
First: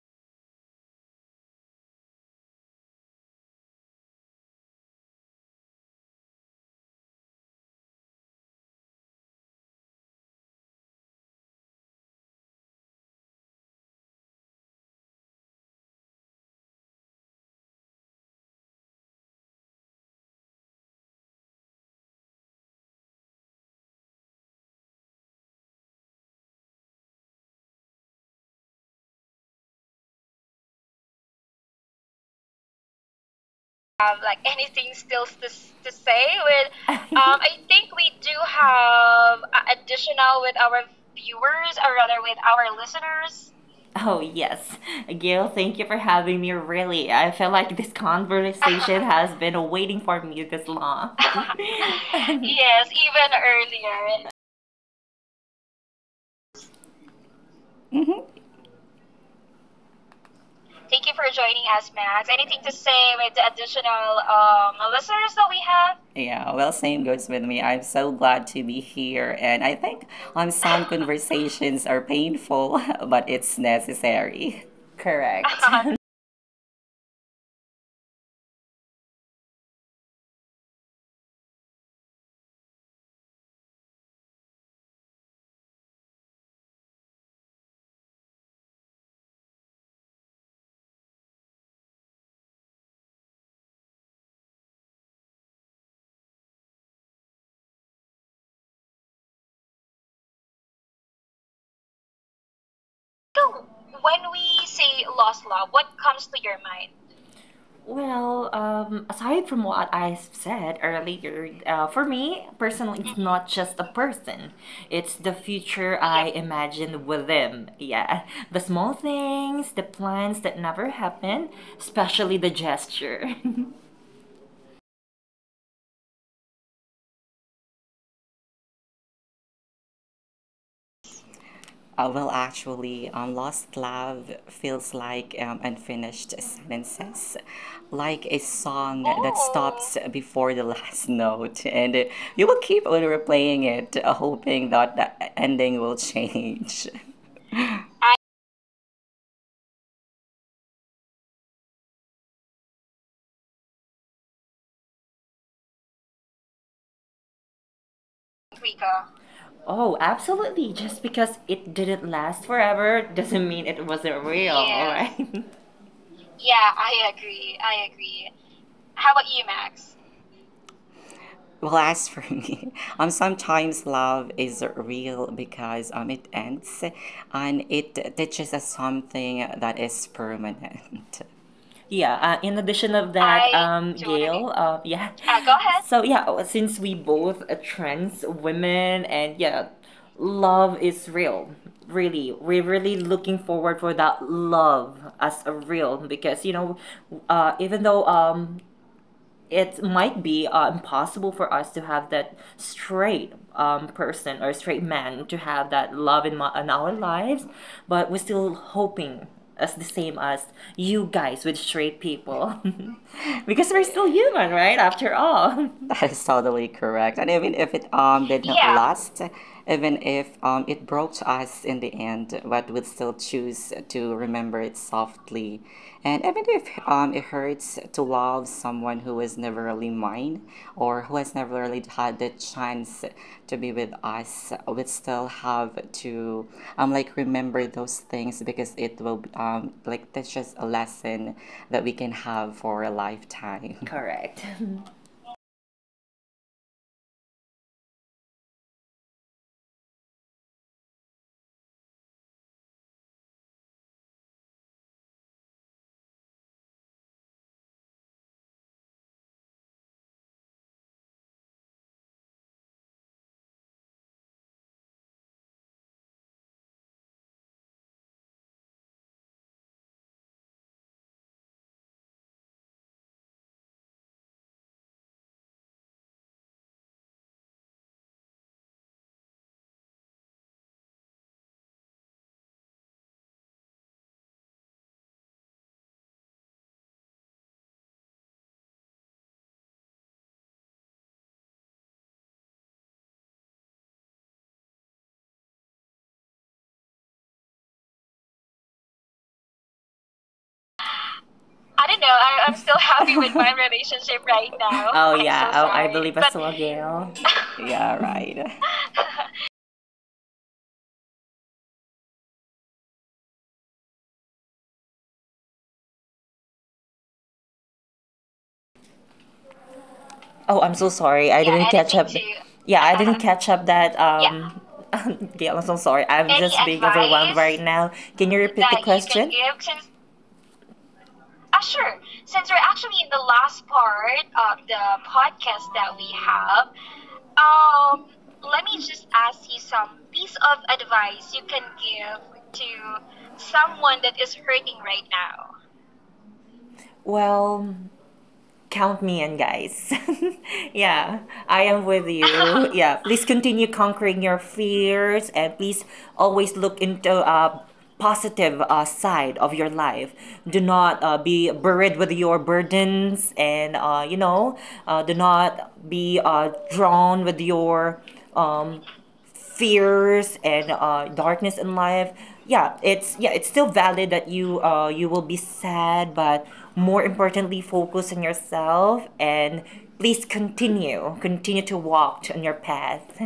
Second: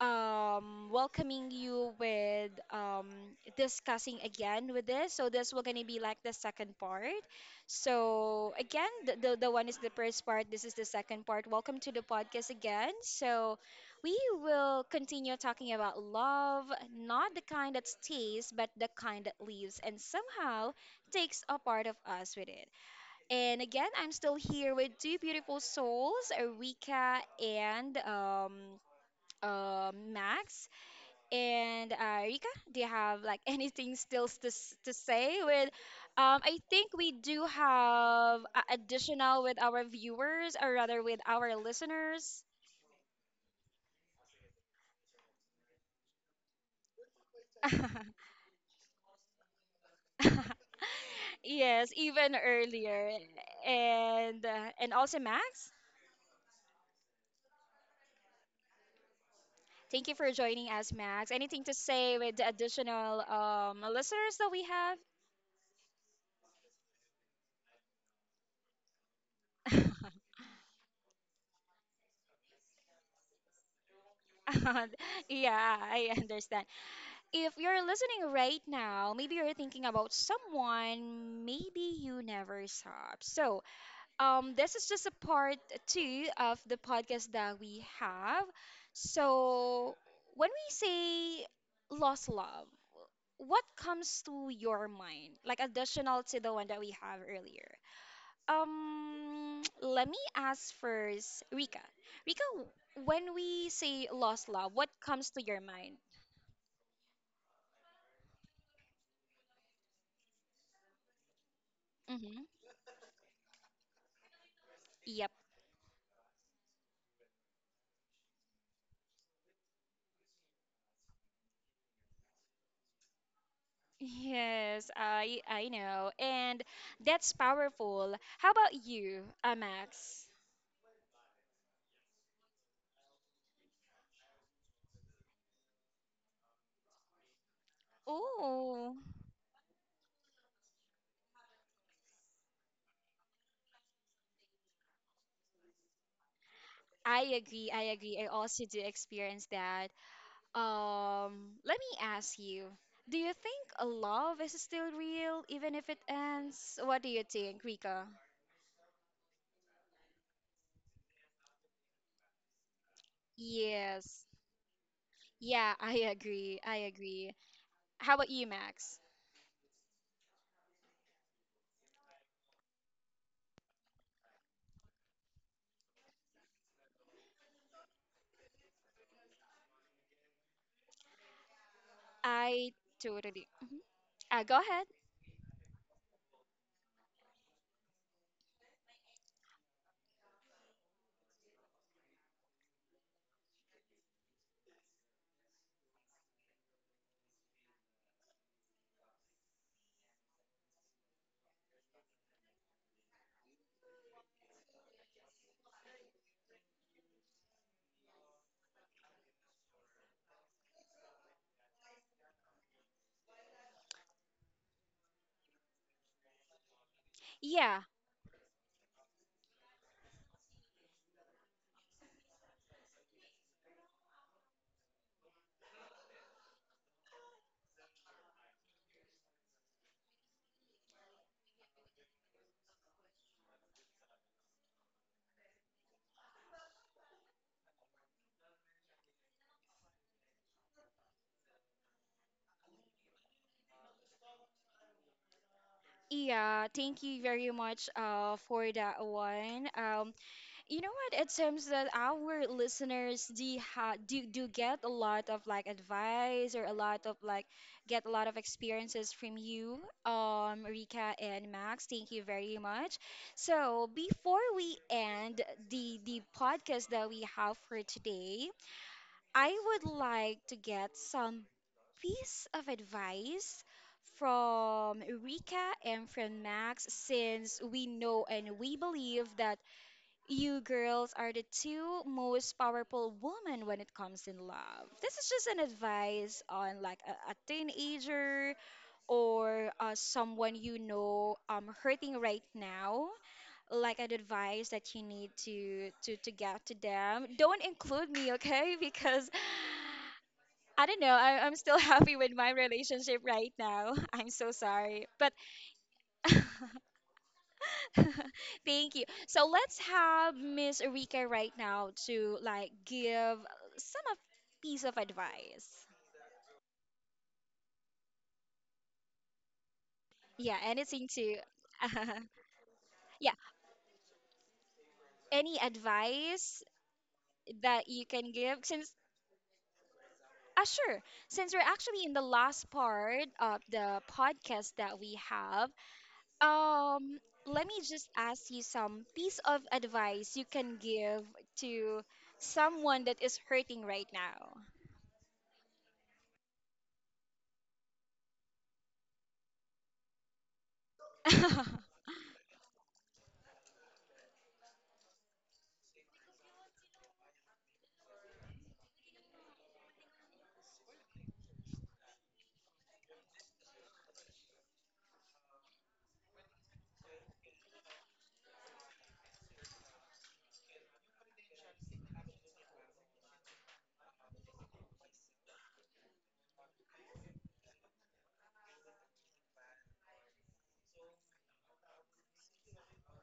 [SPEAKER 1] welcoming you with discussing again with this. So this will gonna be like the second part. So again, the one is the first part. This is the second part. Welcome to the podcast again. So we will continue talking about love, not the kind that stays, but the kind that leaves and somehow takes a part of us with it. And again, I'm still here with two beautiful souls, Rika and Max, and Rika. Do you have
[SPEAKER 2] have
[SPEAKER 1] like
[SPEAKER 2] like
[SPEAKER 1] anything
[SPEAKER 2] anything
[SPEAKER 1] still
[SPEAKER 2] still
[SPEAKER 1] to, to
[SPEAKER 2] to say
[SPEAKER 1] say? With
[SPEAKER 2] with um, i
[SPEAKER 1] I think
[SPEAKER 2] think
[SPEAKER 1] we
[SPEAKER 2] we do
[SPEAKER 1] do have
[SPEAKER 2] have
[SPEAKER 1] additional
[SPEAKER 2] additional
[SPEAKER 1] with
[SPEAKER 2] with
[SPEAKER 1] our
[SPEAKER 2] our
[SPEAKER 1] viewers, or
[SPEAKER 2] viewers,
[SPEAKER 1] rather
[SPEAKER 2] or
[SPEAKER 1] with
[SPEAKER 2] rather with
[SPEAKER 1] our
[SPEAKER 2] our
[SPEAKER 1] listeners.
[SPEAKER 2] listeners. Oh, yes. Gil, thank you for having me. Really, I feel like this conversation has been waiting for me this long. Yes,
[SPEAKER 1] Yes, even
[SPEAKER 2] even
[SPEAKER 1] earlier,
[SPEAKER 2] earlier.
[SPEAKER 1] and also Max. Thank you for
[SPEAKER 2] Thank you
[SPEAKER 1] joining
[SPEAKER 2] for
[SPEAKER 1] us,
[SPEAKER 2] joining
[SPEAKER 1] Max.
[SPEAKER 2] us,
[SPEAKER 1] Anything to
[SPEAKER 2] Max.
[SPEAKER 1] say
[SPEAKER 2] Anything to
[SPEAKER 1] with the
[SPEAKER 2] say with the
[SPEAKER 1] additional
[SPEAKER 2] additional
[SPEAKER 1] listeners that we
[SPEAKER 2] listeners that we have? Yeah, well, same goes with me. I'm so glad to be here. And I think
[SPEAKER 1] have?
[SPEAKER 2] some conversations are painful, but it's necessary. Correct.
[SPEAKER 1] Yeah, I understand. If you're listening right now, maybe you're thinking about someone maybe you never saw. So, this is just a part 2 of the podcast that we have. So, when we say lost love, what comes to your mind, like additional to the one that we have earlier? Let me ask first, Rika. Rika, when
[SPEAKER 2] So,
[SPEAKER 1] we say
[SPEAKER 2] when
[SPEAKER 1] lost
[SPEAKER 2] we
[SPEAKER 1] love,
[SPEAKER 2] say
[SPEAKER 1] what comes to
[SPEAKER 2] lost
[SPEAKER 1] your
[SPEAKER 2] love, what
[SPEAKER 1] mind?
[SPEAKER 2] comes to your mind? Well, aside from what I've said earlier, for
[SPEAKER 1] Mm-hmm.
[SPEAKER 2] me personally, it's not just a person; it's
[SPEAKER 1] Yep.
[SPEAKER 2] the future I imagine with them. Yeah, the small things, the plans that never happen, especially the gesture.
[SPEAKER 1] Yes, I know. And that's powerful. How about you, Max?
[SPEAKER 2] Well, actually, lost love feels like unfinished sentences, like a
[SPEAKER 1] Oh,
[SPEAKER 2] song that stops. Oh, before the last note, and you will keep on replaying it, hoping that the ending will change.
[SPEAKER 1] I agree. I
[SPEAKER 2] I
[SPEAKER 1] agree. I also do experience that. Let me ask you. Do you think a love is still real even if it ends? What do you think, Rika?
[SPEAKER 2] Rika. Oh, absolutely. Just because it didn't last forever doesn't mean it
[SPEAKER 1] Yes.
[SPEAKER 2] wasn't real, all yeah, alright?
[SPEAKER 1] Yeah, I
[SPEAKER 2] Yeah,
[SPEAKER 1] agree. I
[SPEAKER 2] I
[SPEAKER 1] agree.
[SPEAKER 2] agree. I
[SPEAKER 1] How about
[SPEAKER 2] agree.
[SPEAKER 1] you, Max?
[SPEAKER 2] How about you, Max? Well, as for me, sometimes love is real because it ends and it teaches us something that is permanent. Yeah, in
[SPEAKER 1] I
[SPEAKER 2] addition of
[SPEAKER 1] totally.
[SPEAKER 2] that, I
[SPEAKER 1] Mhm.
[SPEAKER 2] totally. Gail,
[SPEAKER 1] Go ahead.
[SPEAKER 2] yeah. Go ahead. So yeah, since we both are trans women and yeah, love is real. Really, we're really looking forward for that love as a real because you know, even though it might be impossible for us to have that straight person or straight man to have that love in, my, in our lives, but we're still hoping as the same as you guys with straight people because we're still human, right? After all. That is totally correct. And even
[SPEAKER 1] Yeah,
[SPEAKER 2] if it didn't yeah, last, even if it broke to us in the end, but we'd still choose to remember it softly. And even if it hurts to love someone who was never really mine or who has never really had the chance to be with us, we'd still have to like remember those things because it will like that's just a lesson that we can have for a lifetime. Correct.
[SPEAKER 1] yeah, thank you very much for that one. You know what? It seems that our listeners do, ha do do get a lot of like advice or a lot of like get a lot of experiences from you, Rika and Max. Thank you very much. So before we end the podcast that we have for today, I would like to get some piece of advice from Rika and from Max, since we know and we believe that you girls are the two most powerful women when it comes in love. This is just an advice on like a teenager or someone you know hurting right now, like an advice that you need to get to them. Don't include me, okay? Because I don't know. I'm still
[SPEAKER 2] I don't know.
[SPEAKER 1] happy with
[SPEAKER 2] I,
[SPEAKER 1] my
[SPEAKER 2] I'm still happy
[SPEAKER 1] relationship
[SPEAKER 2] with my
[SPEAKER 1] right now.
[SPEAKER 2] relationship
[SPEAKER 1] I'm
[SPEAKER 2] right
[SPEAKER 1] so
[SPEAKER 2] now.
[SPEAKER 1] sorry.
[SPEAKER 2] Oh, I'm
[SPEAKER 1] But
[SPEAKER 2] yeah, so oh, I sorry believe, but, as but well, Gail. Yeah, right.
[SPEAKER 1] thank you. So let's have Miss Rika right now to like give some of piece of advice.
[SPEAKER 2] Oh, I'm so
[SPEAKER 1] Yeah,
[SPEAKER 2] sorry. I
[SPEAKER 1] anything
[SPEAKER 2] yeah, didn't
[SPEAKER 1] to
[SPEAKER 2] catch anything up. Yeah, I didn't catch up
[SPEAKER 1] yeah,
[SPEAKER 2] that, yeah. Gail, I'm so sorry.
[SPEAKER 1] any
[SPEAKER 2] I'm any just being
[SPEAKER 1] advice
[SPEAKER 2] overwhelmed advice right now. Can you repeat
[SPEAKER 1] that
[SPEAKER 2] the that you
[SPEAKER 1] you
[SPEAKER 2] can
[SPEAKER 1] can
[SPEAKER 2] question
[SPEAKER 1] give
[SPEAKER 2] give
[SPEAKER 1] since
[SPEAKER 2] since.
[SPEAKER 1] ah sure,
[SPEAKER 2] Sure.
[SPEAKER 1] since
[SPEAKER 2] Since we're
[SPEAKER 1] we're actually
[SPEAKER 2] actually
[SPEAKER 1] in
[SPEAKER 2] in
[SPEAKER 1] the
[SPEAKER 2] the
[SPEAKER 1] last
[SPEAKER 2] last part
[SPEAKER 1] part of
[SPEAKER 2] of the
[SPEAKER 1] the
[SPEAKER 2] podcast
[SPEAKER 1] podcast
[SPEAKER 2] that
[SPEAKER 1] that
[SPEAKER 2] we
[SPEAKER 1] we
[SPEAKER 2] have,
[SPEAKER 1] have.
[SPEAKER 2] um,
[SPEAKER 1] Um,
[SPEAKER 2] let
[SPEAKER 1] let
[SPEAKER 2] me
[SPEAKER 1] me just
[SPEAKER 2] just
[SPEAKER 1] ask
[SPEAKER 2] ask you
[SPEAKER 1] you
[SPEAKER 2] some
[SPEAKER 1] some
[SPEAKER 2] piece
[SPEAKER 1] piece
[SPEAKER 2] of
[SPEAKER 1] of advice
[SPEAKER 2] advice
[SPEAKER 1] you
[SPEAKER 2] you can
[SPEAKER 1] can give
[SPEAKER 2] give
[SPEAKER 1] to
[SPEAKER 2] to
[SPEAKER 1] someone
[SPEAKER 2] someone
[SPEAKER 1] that
[SPEAKER 2] that
[SPEAKER 1] is
[SPEAKER 2] is
[SPEAKER 1] hurting
[SPEAKER 2] hurting
[SPEAKER 1] right
[SPEAKER 2] right
[SPEAKER 1] now.
[SPEAKER 2] now. Well, count me in, guys. Yeah, I am with you. Yeah, please continue conquering your fears and please always look into positive side of your life. Do not be buried with your burdens and, you know, do not be drawn with your um, fears and darkness in life. Yeah, it's still valid that you you will be sad but, more importantly, focus on yourself and please continue to walk on your path.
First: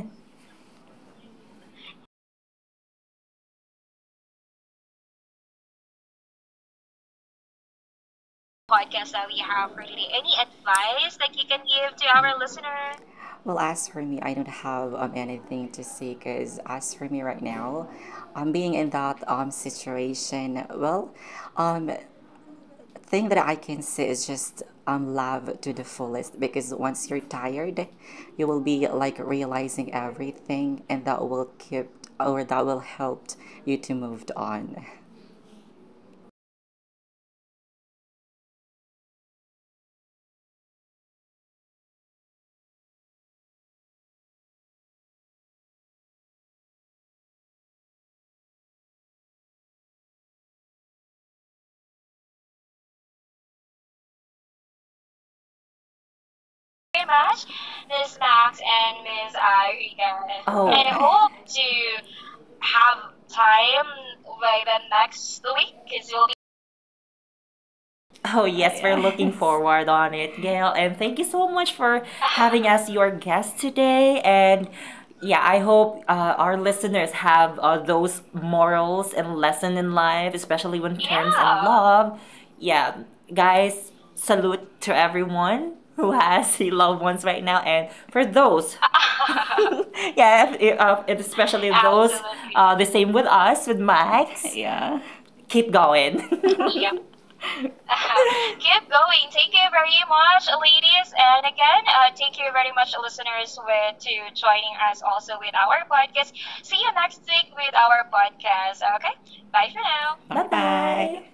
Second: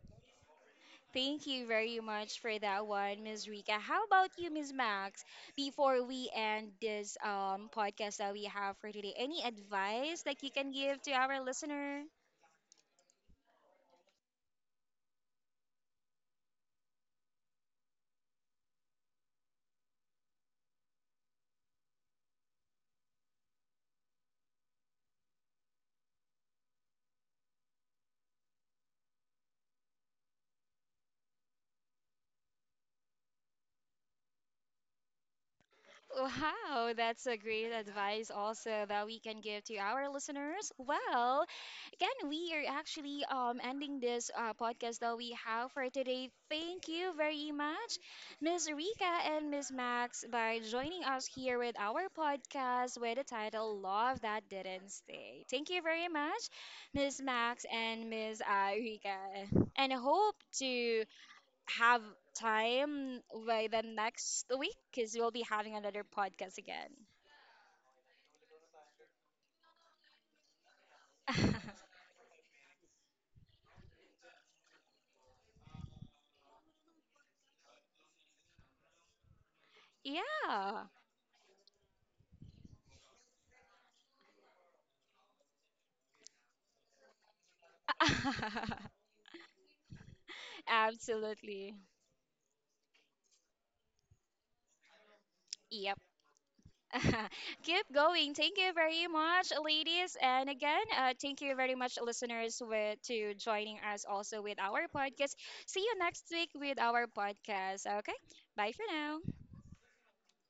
[SPEAKER 1] Thank you very much for that one, Ms. Rika. How about you, Ms. Max? Before we end this podcast that we
[SPEAKER 2] Podcast that we
[SPEAKER 1] have for
[SPEAKER 2] have
[SPEAKER 1] today,
[SPEAKER 2] for today.
[SPEAKER 1] any
[SPEAKER 2] Any
[SPEAKER 1] advice
[SPEAKER 2] advice
[SPEAKER 1] that
[SPEAKER 2] that
[SPEAKER 1] you
[SPEAKER 2] you
[SPEAKER 1] can
[SPEAKER 2] can
[SPEAKER 1] give
[SPEAKER 2] give
[SPEAKER 1] to
[SPEAKER 2] to
[SPEAKER 1] our
[SPEAKER 2] our listener?
[SPEAKER 1] listener?
[SPEAKER 2] Well, as for me, I don't have anything to say because as for me right now, being in that situation, well, um, thing that I can say is just love to the fullest because once you're tired, you will be like realizing everything, and that will keep or that will help you to move on.
[SPEAKER 1] Wow, that's a great advice also that we can give to our listeners. Well, again, we are actually ending this podcast that we have for today. Thank you very much, Miss Rika and Miss Max, by joining us here with our podcast with the title Love That Didn't Stay. Thank you very much,
[SPEAKER 2] Very much,
[SPEAKER 1] Miss
[SPEAKER 2] Miss
[SPEAKER 1] Max
[SPEAKER 2] Max
[SPEAKER 1] and Miss
[SPEAKER 2] and Miss
[SPEAKER 1] Rika.
[SPEAKER 2] Irika.
[SPEAKER 1] And
[SPEAKER 2] Oh, and I
[SPEAKER 1] hope
[SPEAKER 2] hope
[SPEAKER 1] to
[SPEAKER 2] to
[SPEAKER 1] have
[SPEAKER 2] have time
[SPEAKER 1] time
[SPEAKER 2] by
[SPEAKER 1] by the
[SPEAKER 2] the next
[SPEAKER 1] next week
[SPEAKER 2] week because
[SPEAKER 1] because we'll
[SPEAKER 2] we'll
[SPEAKER 1] be having another podcast again.
[SPEAKER 2] oh yes, we're looking yes forward on it, Gail. And thank you so much for having us your guest today. And yeah, I hope our listeners have those morals and lesson in life, especially when it comes in yeah,
[SPEAKER 1] Yeah.
[SPEAKER 2] love. Yeah, guys, salute to everyone who has loved ones right now, and for those, yeah, and especially those
[SPEAKER 1] Absolutely.
[SPEAKER 2] absolutely the same with us with Max. Yeah. Keep going.
[SPEAKER 1] Yep.
[SPEAKER 2] Yep.
[SPEAKER 1] Keep
[SPEAKER 2] Keep
[SPEAKER 1] going.
[SPEAKER 2] going.
[SPEAKER 1] Thank you
[SPEAKER 2] Thank you
[SPEAKER 1] very
[SPEAKER 2] very
[SPEAKER 1] much,
[SPEAKER 2] much,
[SPEAKER 1] ladies.
[SPEAKER 2] ladies.
[SPEAKER 1] And
[SPEAKER 2] And
[SPEAKER 1] again,
[SPEAKER 2] again,
[SPEAKER 1] thank you
[SPEAKER 2] thank you
[SPEAKER 1] very
[SPEAKER 2] very
[SPEAKER 1] much,
[SPEAKER 2] much,
[SPEAKER 1] listeners,
[SPEAKER 2] listeners,
[SPEAKER 1] with
[SPEAKER 2] with to
[SPEAKER 1] to joining
[SPEAKER 2] joining
[SPEAKER 1] us
[SPEAKER 2] us
[SPEAKER 1] also
[SPEAKER 2] also
[SPEAKER 1] with
[SPEAKER 2] with
[SPEAKER 1] our
[SPEAKER 2] our
[SPEAKER 1] podcast.
[SPEAKER 2] podcast.
[SPEAKER 1] See
[SPEAKER 2] See
[SPEAKER 1] you
[SPEAKER 2] you
[SPEAKER 1] next
[SPEAKER 2] next
[SPEAKER 1] week
[SPEAKER 2] week
[SPEAKER 1] with
[SPEAKER 2] with
[SPEAKER 1] our
[SPEAKER 2] our
[SPEAKER 1] podcast.
[SPEAKER 2] podcast.
[SPEAKER 1] Okay.
[SPEAKER 2] Okay.
[SPEAKER 1] Bye for
[SPEAKER 2] Bye for
[SPEAKER 1] now.
[SPEAKER 2] now. Bye bye.